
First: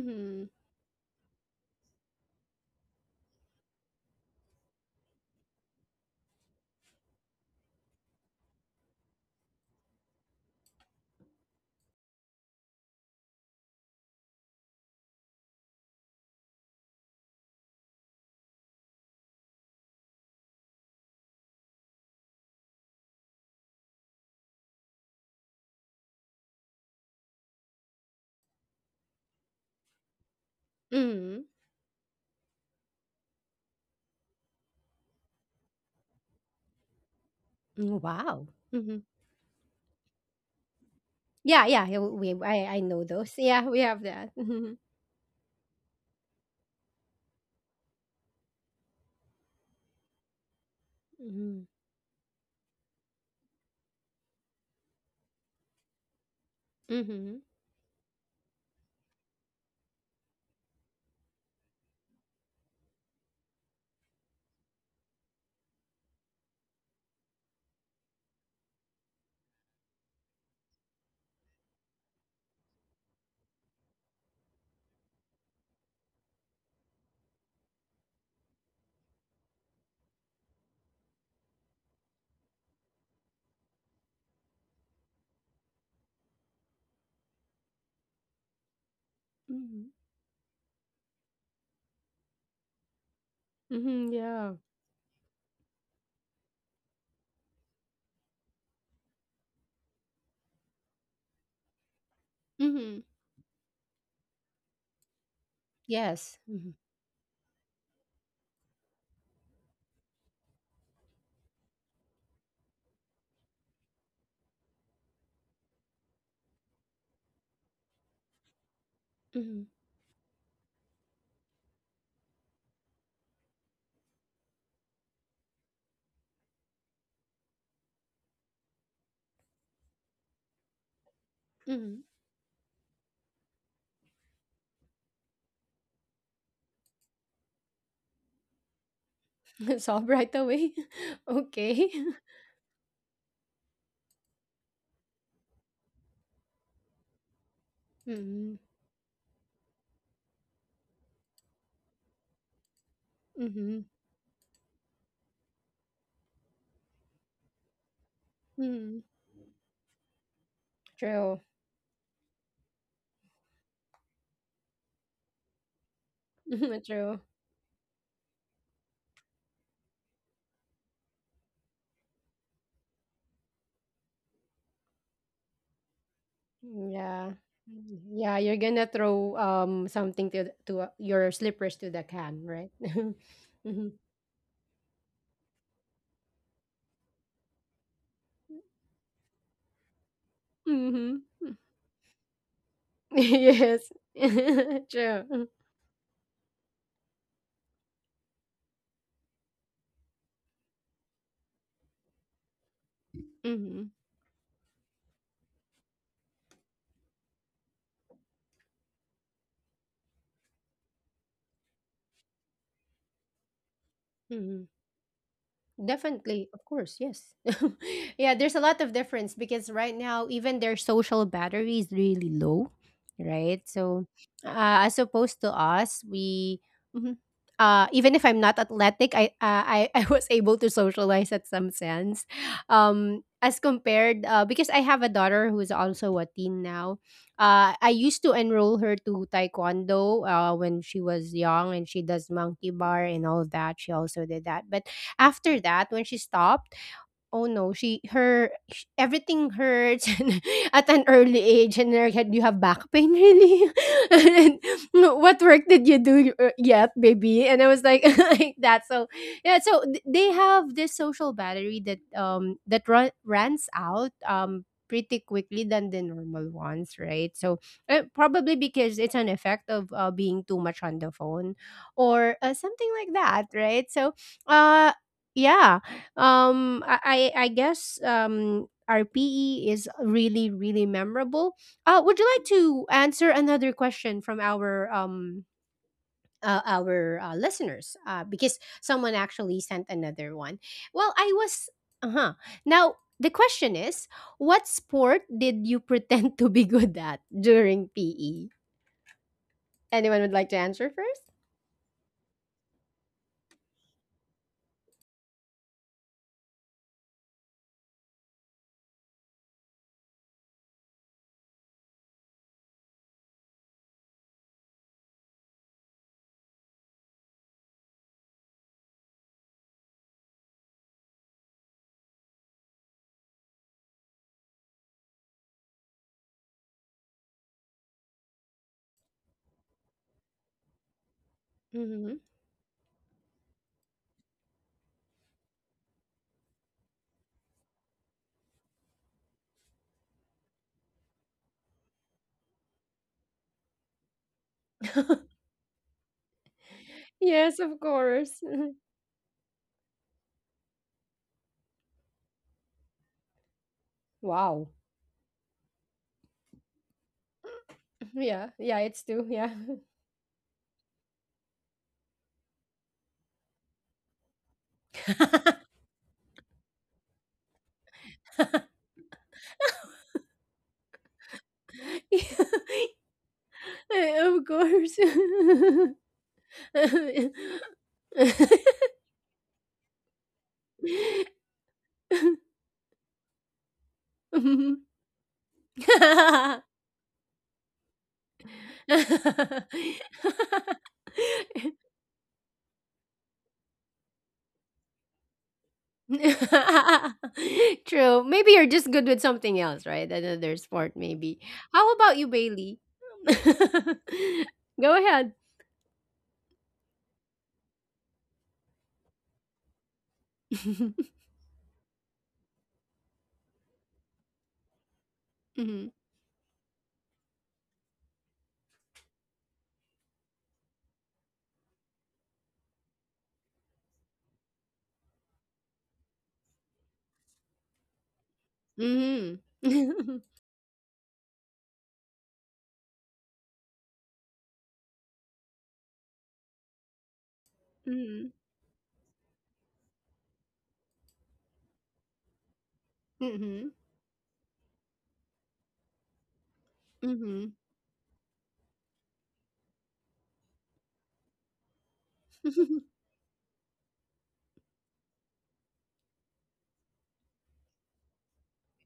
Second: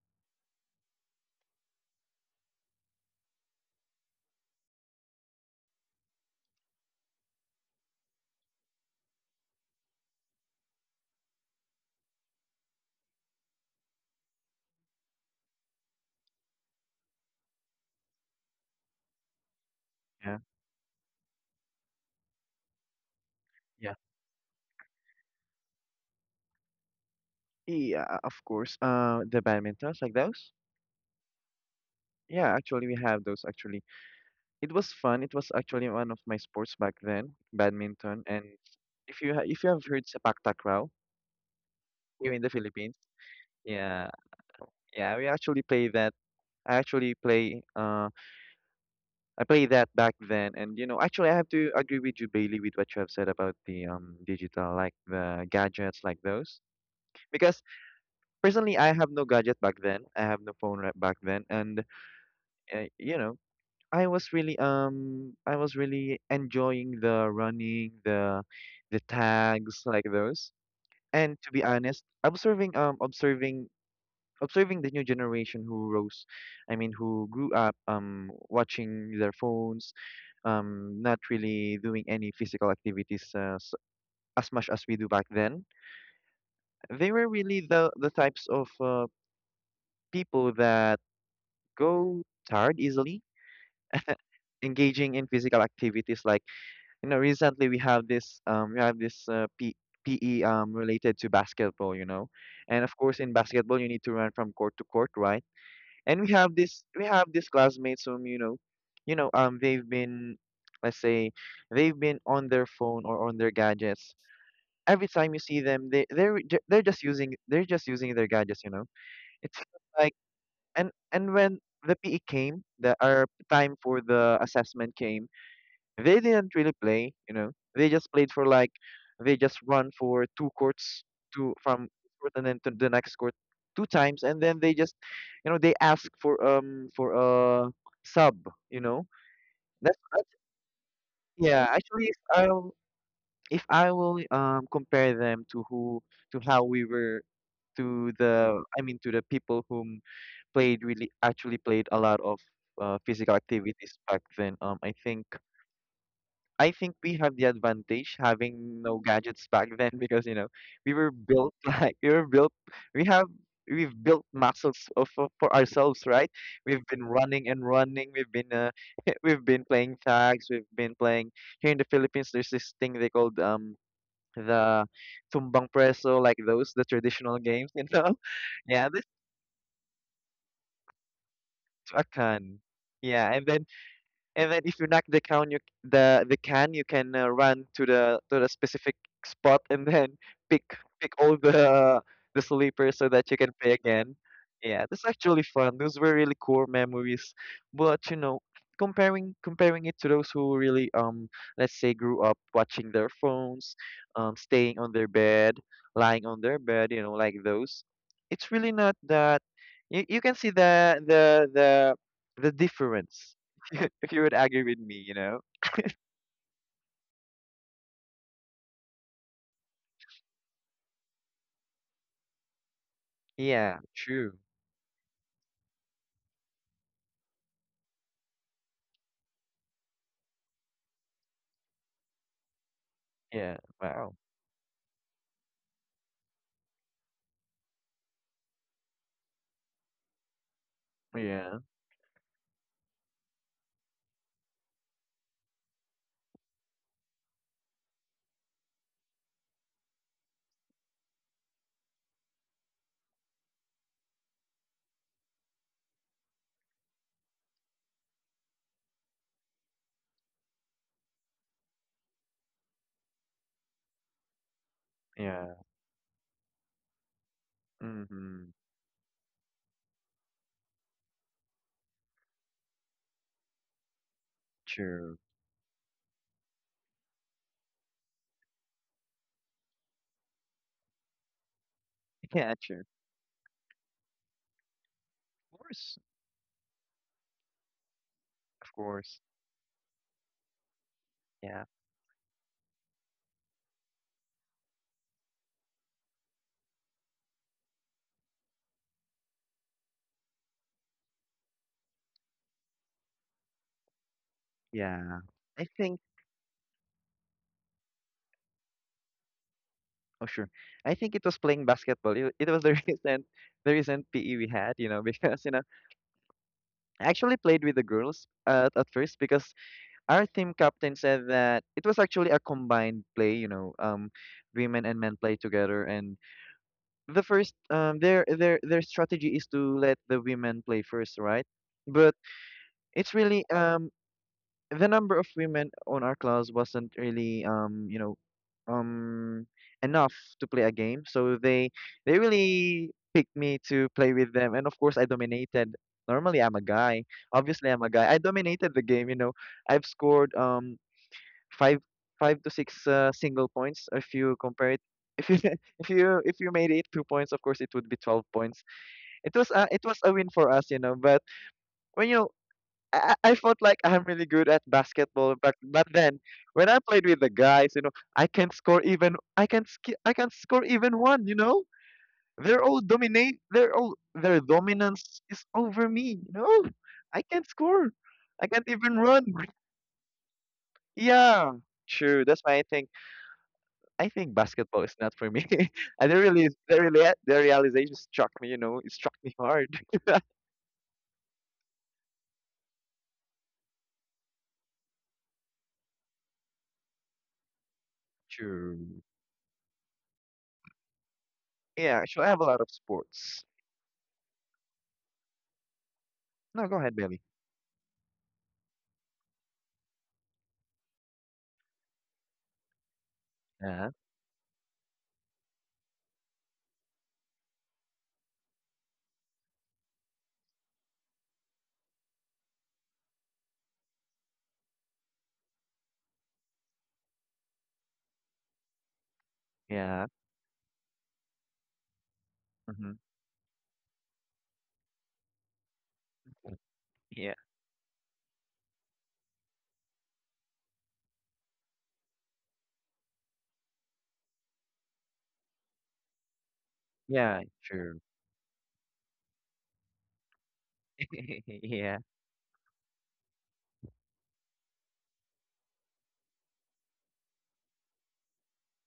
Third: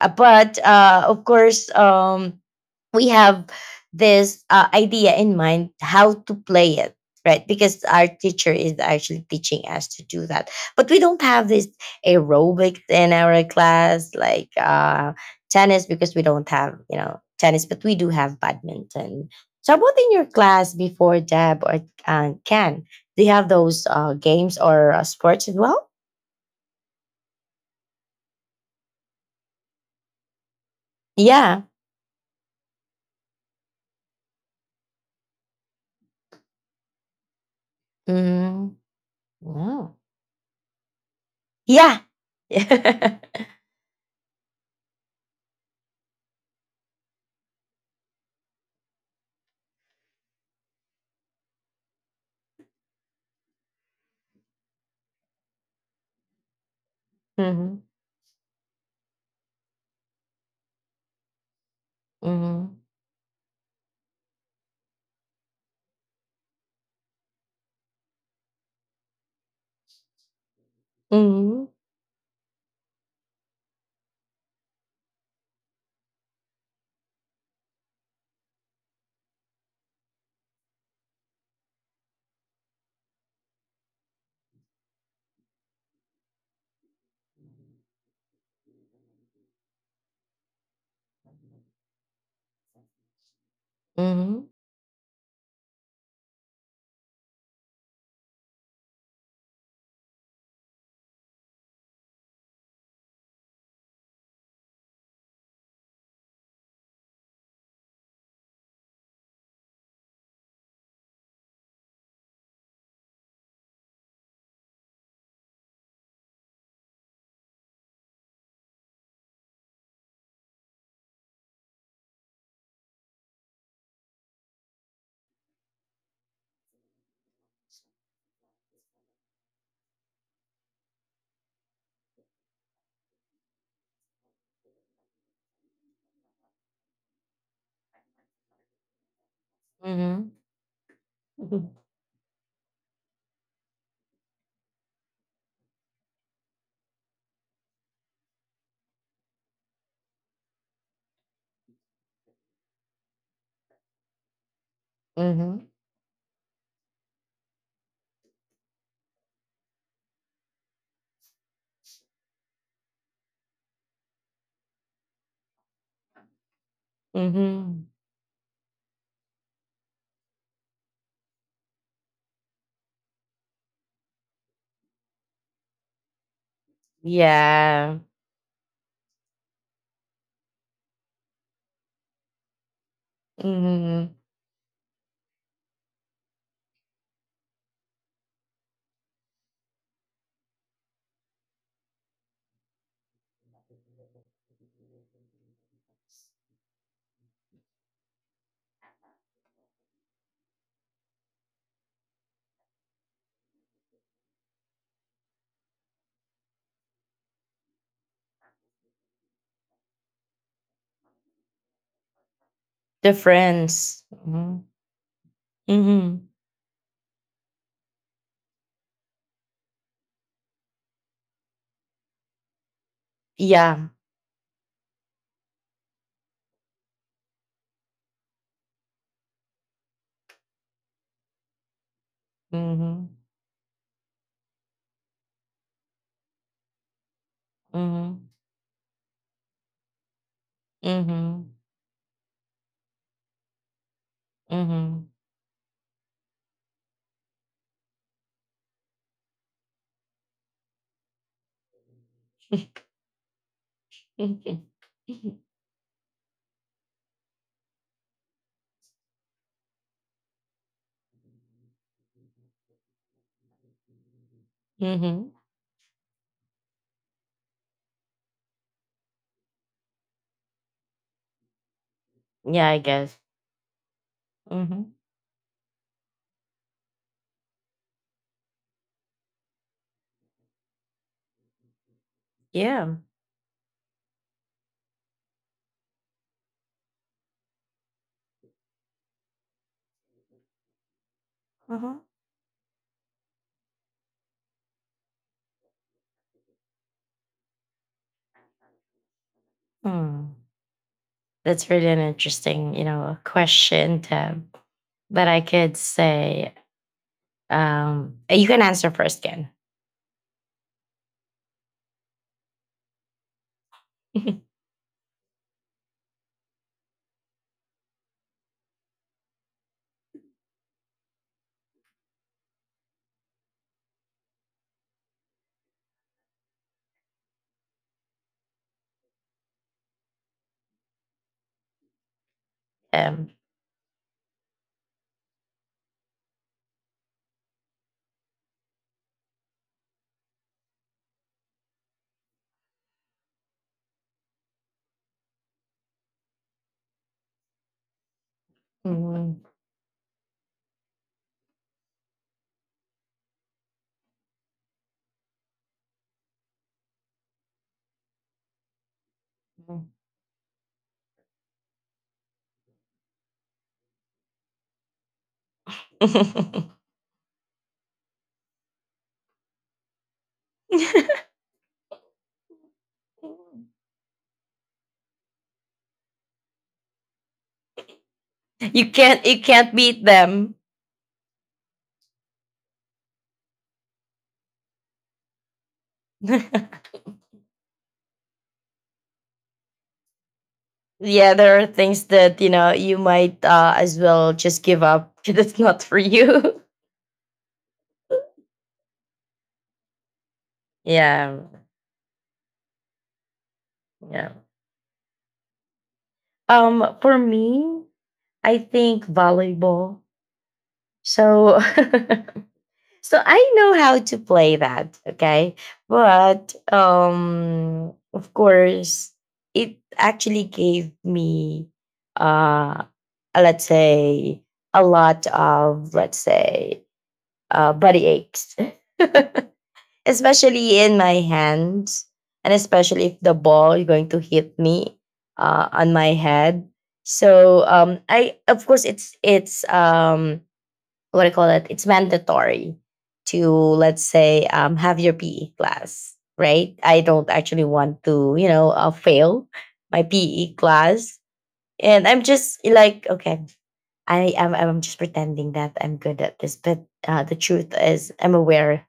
Mm-hmm. But of course, we have this idea in mind how to play it, right? Because our teacher is actually teaching us to do that, but we don't have this aerobics in our class, like tennis, because we don't have, you know, tennis, but we do have badminton. So what in your Yeah. class before, Deb, or can do you have those Yeah. Games or sports as well? Yeah, of course. The badmintons like those? Mm, Yeah. Yeah, actually we have those actually. It was fun. It was actually one of my sports back then, badminton. And wow. Mm. Mm-hmm. If you Wow. have heard sepak takraw Yeah, yeah. Yeah. Yeah, here we, in the I Philippines, know those. Yeah, we have yeah, that. yeah, we actually play that. I actually play uh I play that back then. And you know, actually, I have Mm-hmm. to agree with you, Bailey, with what you have said about the digital, like the gadgets, like those, Mm-hmm. because hmm. personally I have no gadget back then. I have no phone right back then. And Hmm. uh, you know I was really enjoying the running, the tags, like those. And to be Hmm. honest, observing the new generation who rose, I mean, who grew up, watching their phones, not really doing any physical activities as much as we do back then. They were really the types of Mm-hmm. people that go tired easily. Mhm, Mhm. yeah. Engaging in physical activities, like, recently we have this PE related to basketball, and of Mhm. course in basketball you need to run from court to court, right? And Yes. Mhm. We have these classmates whom, you know, you know um they've been let's say they've been on their phone or on their gadgets. Every time you see them they're just using their gadgets. It's Mhm. like. And when the PE came, the our time for the assessment came, they didn't really play. They just played for, like, they just run for two courts, two from Mhm. court and then to the next court, two times, and then they just, they ask for for a sub, you know. That's, Solve that's Mhm. right away. yeah. Mhm. Okay. Actually, if I will compare them to who to how we were, to Mhm. the I mean, to the people whom played really actually played a lot of physical Mhm. activities back then. I think. Mhm. We have the advantage having no Mhm. gadgets back then because we were True. built like we were built we have we've built muscles for ourselves, right? We've been True. running and Mhm. running, we've been we've been playing tags, we've been playing. Here in the Philippines, there's this thing they called the tumbang preso, like those, the Yeah. traditional games, Yeah. Yeah, you're gonna yeah, this throw something to your slippers to the can, akan. right? Yeah, and then Mhm. Mhm. If you knock the can, you the can, you can run to the specific spot and then pick pick Mhm. all the sleepers so that you can play Yes. again. Yeah, that's actually True. fun. Those were really cool memories. But, comparing it to those who really let's say grew up watching their phones, Mhm. Staying on their bed, lying on their bed, like those, it's really not that you can see the The difference friends. if you would Mhm. agree Mhm. with me, you know? Mhm. Definitely, of course, yes. Yeah, there's a lot of difference because right now even their social battery is really low, right? Yeah, Yeah. So, true. As opposed to us, we Mhm. Even if I'm not athletic, I I was able to socialize at some sense, Mhm. As Yeah, wow. compared because I have a daughter who's also a teen now. I used Mhm. to enroll her to taekwondo when she was Mhm. Yeah, young, and she does monkey bar and all that. She also did that, but Mhm. after that, when she stopped, oh no, she her sh everything hurts and at an early age and her head, "You have back pain, really? And no, what work did you do yet, baby?" And I was like like that. So yeah, so they have this social battery that runs out pretty mhm. yeah. quickly than the normal ones, right? So Mm-hmm. probably because it's an effect of being too much on the phone or Yeah, I something like guess. that, right? So Mhm. uh True. yeah I guess RPE is really really memorable. Would you like Yeah, true. to Yeah. answer another question from our Of course. Listeners? Because Of someone course. actually sent another one. Well, I Yeah. was Mhm. uh huh. Now the question is, what sport did you pretend to be good at during PE? Anyone Hmm. would like to answer 1st? That's really an interesting, you know, question, Tab. Yeah. But I I could think, say, you can answer first, Ken. oh sure. I think it was playing basketball. It was the recent the recent PE we had, because I actually played with the girls at, first, because our team captain said that it was actually a combined play, women and men play together, and their strategy is to let the women play first, right? But Mm-hmm. it's Um, really the number of women on our class wasn't really um enough to play a game, so they really picked me to play with them, and of course I dominated. Normally I'm a guy. Yes, Obviously of I'm a guy. I course. dominated the game. You know, mm, I've scored five five to six single points. If you Wow. compare it, if you if you made it 2 points, of course it would be 12 Yeah, points. yeah, it's two. It was Yeah. It was a win for us, but when you I felt like I'm really good at basketball, but then when I played with the guys, I can't score even I can't score even one, Of they're all dominate they're all their course. dominance is over me, I can't score I can't you even can't, run. you can't beat them. Yeah, true, that's why I think basketball is not for me. And it Yeah, really, the realization struck me. It struck me hard. there are things that, you know, you might as well just give up. That's not for you. True. Maybe you're just True. good with something else, right? Another sport, yeah. maybe. How Yeah, about actually, you, I have a lot of Bailey? sports. Yeah. Go ahead. No, go ahead, For Billy. me, I think volleyball. So, so I know Yeah, how to play that. Okay, Mhm. but of course, it actually gave me, uh, uh, let's say, a lot of, let's say, body aches. Mhm. yeah, especially in my hands, and hmm especially if the ball is going to hit me on my head. yeah, So Mhm. I, of course, it's what do I call it, it's mandatory to, Mhm. let's say, have your PE class, right? I don't yeah, Mhm. actually want true. to, you know, fail my PE class. yeah, And I'm just like, okay, I'm just pretending that I'm good at this, but the truth is, I'm aware,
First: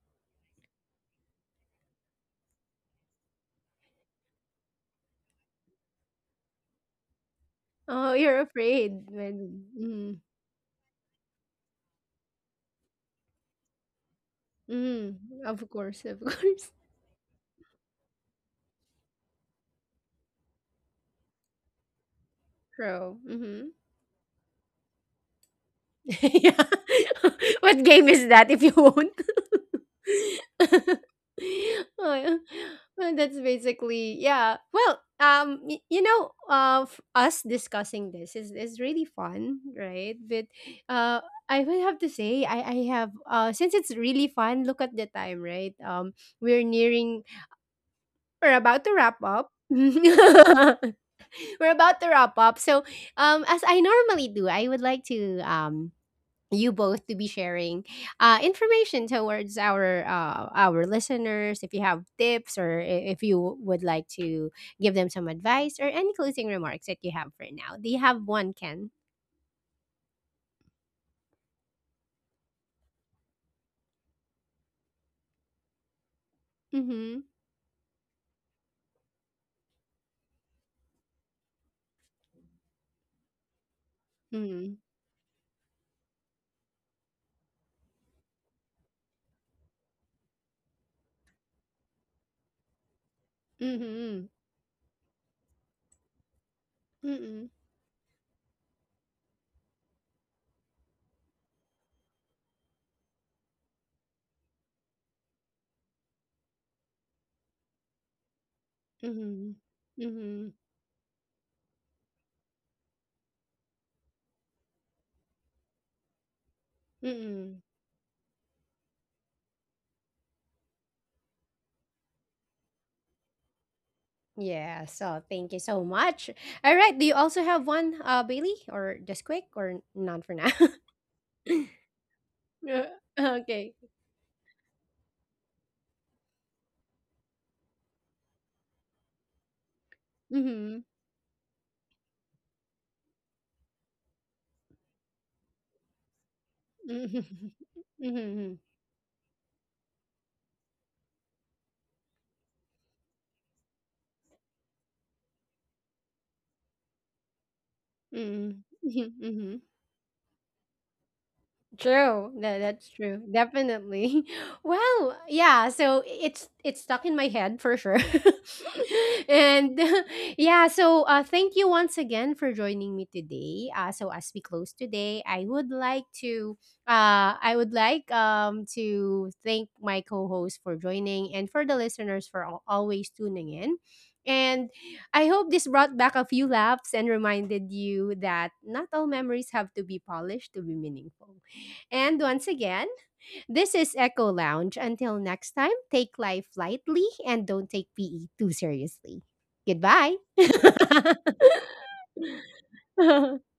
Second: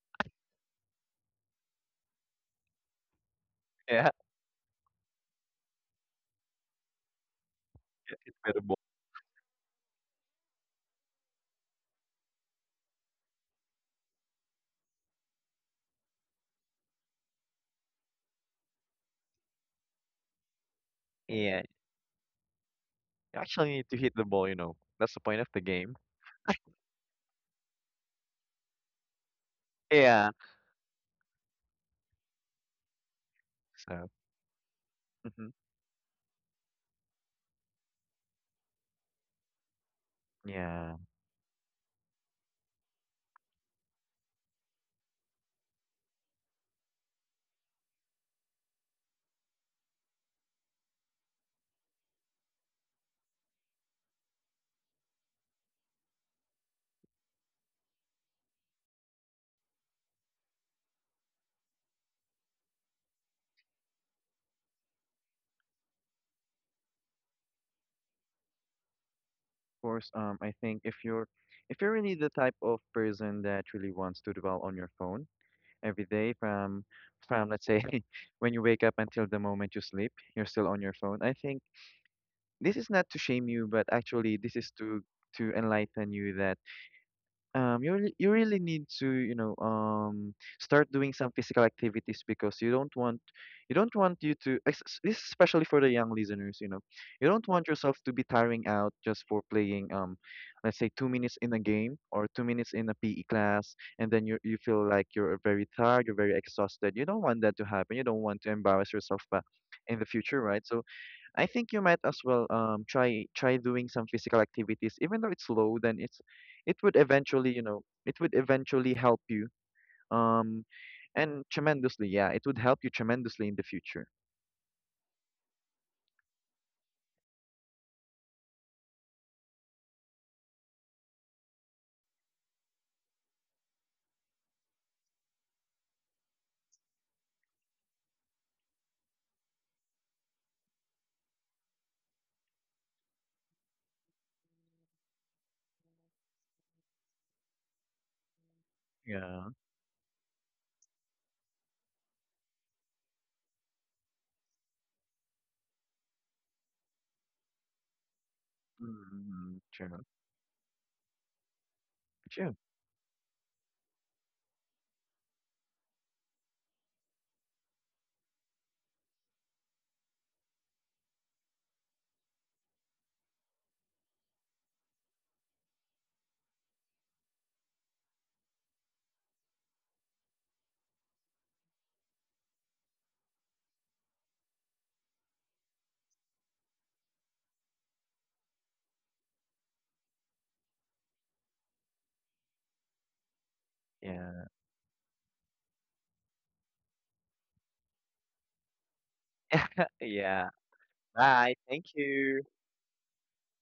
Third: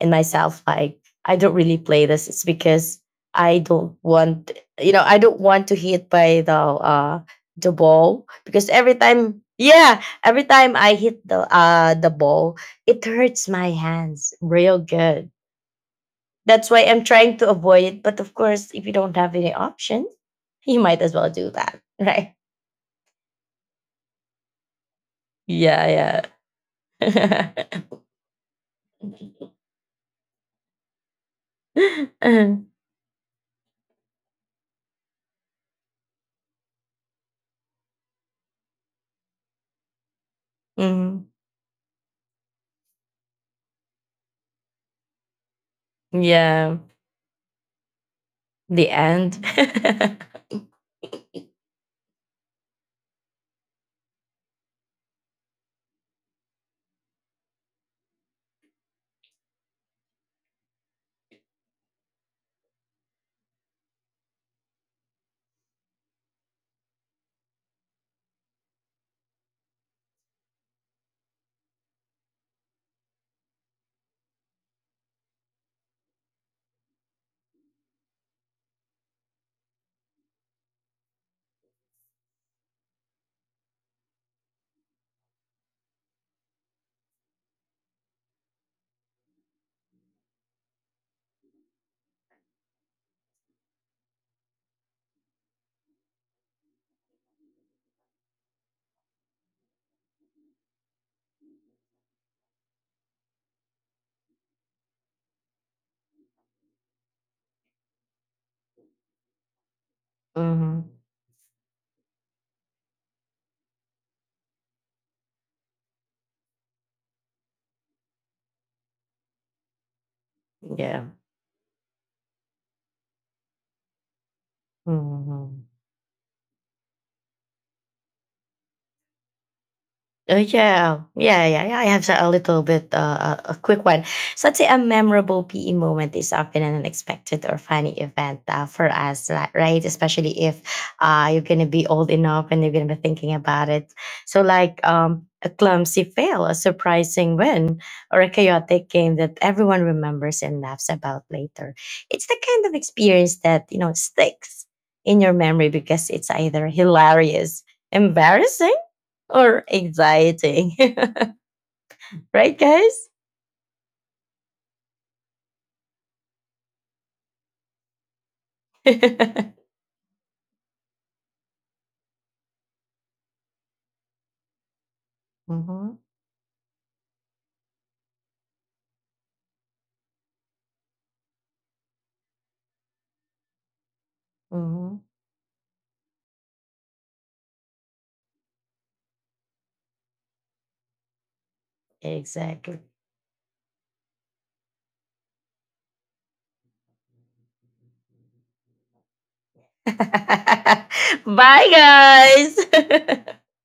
and myself, like, I don't really play this. It's because I don't yeah, want, you know, I don't want to hit by the Oh, ball, hit you're the because ball. afraid every time, when. yeah, Mhm. every time I hit the ball, it hurts my hands real Mm, good. of course, of That's course. why I'm trying to avoid it. But of course, if you don't have any options, you might as well do Yeah. that, right? True. You Mm-hmm. actually need to hit the ball. You know, that's the point of the Yeah, game. Yeah. yeah. What game is that if you won't? Yeah. Oh, yeah. Well, that's So, basically yeah. Well, hmm. You know, us discussing this is really fun, right? But Yeah, of uh, Mhm. I would have to say I have since it's really fun. Look at the time, right? We're Yeah, nearing. We're about the to wrap end. up. We're about to wrap up. So, as I normally do, I would like to you both to be sharing information towards our listeners if you have tips or if you would like to give them some advice or any closing remarks that you have for now. Do you have one, Ken? course. I think if you're really the type of person that really wants to dwell on your phone, every day Mm-hmm. from, let's say, when you wake up until the moment you sleep, you're still on your phone. I think this is not to shame you, but actually this Mm-hmm. is to enlighten you that, you really need to, start doing some physical activities, because you don't want Mm-hmm. you to es- es- this is especially for the young listeners. You Mm-hmm. don't want yourself to be tiring out just for playing, let's say, 2 minutes in a game, or 2 minutes in a PE class, and then you feel like you're very tired, you're very exhausted. You don't want that to happen. You don't want to embarrass yourself back Mm-hmm. in the future, Mm-hmm. right? So Mhm. I think you might as well, try doing some physical activities, even though it's low, then it would eventually, Mm-hmm. you know, it would eventually help you, um Yeah. and tremendously, yeah, it would help you tremendously in the future. Yeah, so thank you Mhm. so much. All right. Do you also have one, Bailey, or just quick, or none for Oh now? yeah, yeah, yeah, yeah. I have a little Yeah, bit, a okay. quick one. So I'd say a memorable PE moment is often an unexpected or funny event, for us, li- right? Especially if Mhm. You're gonna be old enough and you're gonna be thinking about it. So like a clumsy fail, a surprising Mhm. win, or a Mhm. chaotic game that Yeah. everyone remembers and laughs about later. It's the kind of experience that, you know, sticks in your memory because it's either hilarious, Mhm. embarrassing, Mhm. Mhm. Mm. or True. anxiety. True. right, Sure. That that's guys? true. Definitely. Well, yeah, so it's stuck in my head for sure. And yeah, so thank you once again for joining me today. Uh, so as we close today, I would hmm. like to I would like to thank my co-host for joining and for the listeners for always tuning in. And Hmm. I hope this brought back a few laughs and reminded you that not all memories have to be polished to be meaningful. And once Exactly. again, this is Echo Yeah. Lounge. Until next time, take life lightly and don't take PE too seriously. Goodbye. Yeah. Bye. Bye, Thank you. guys.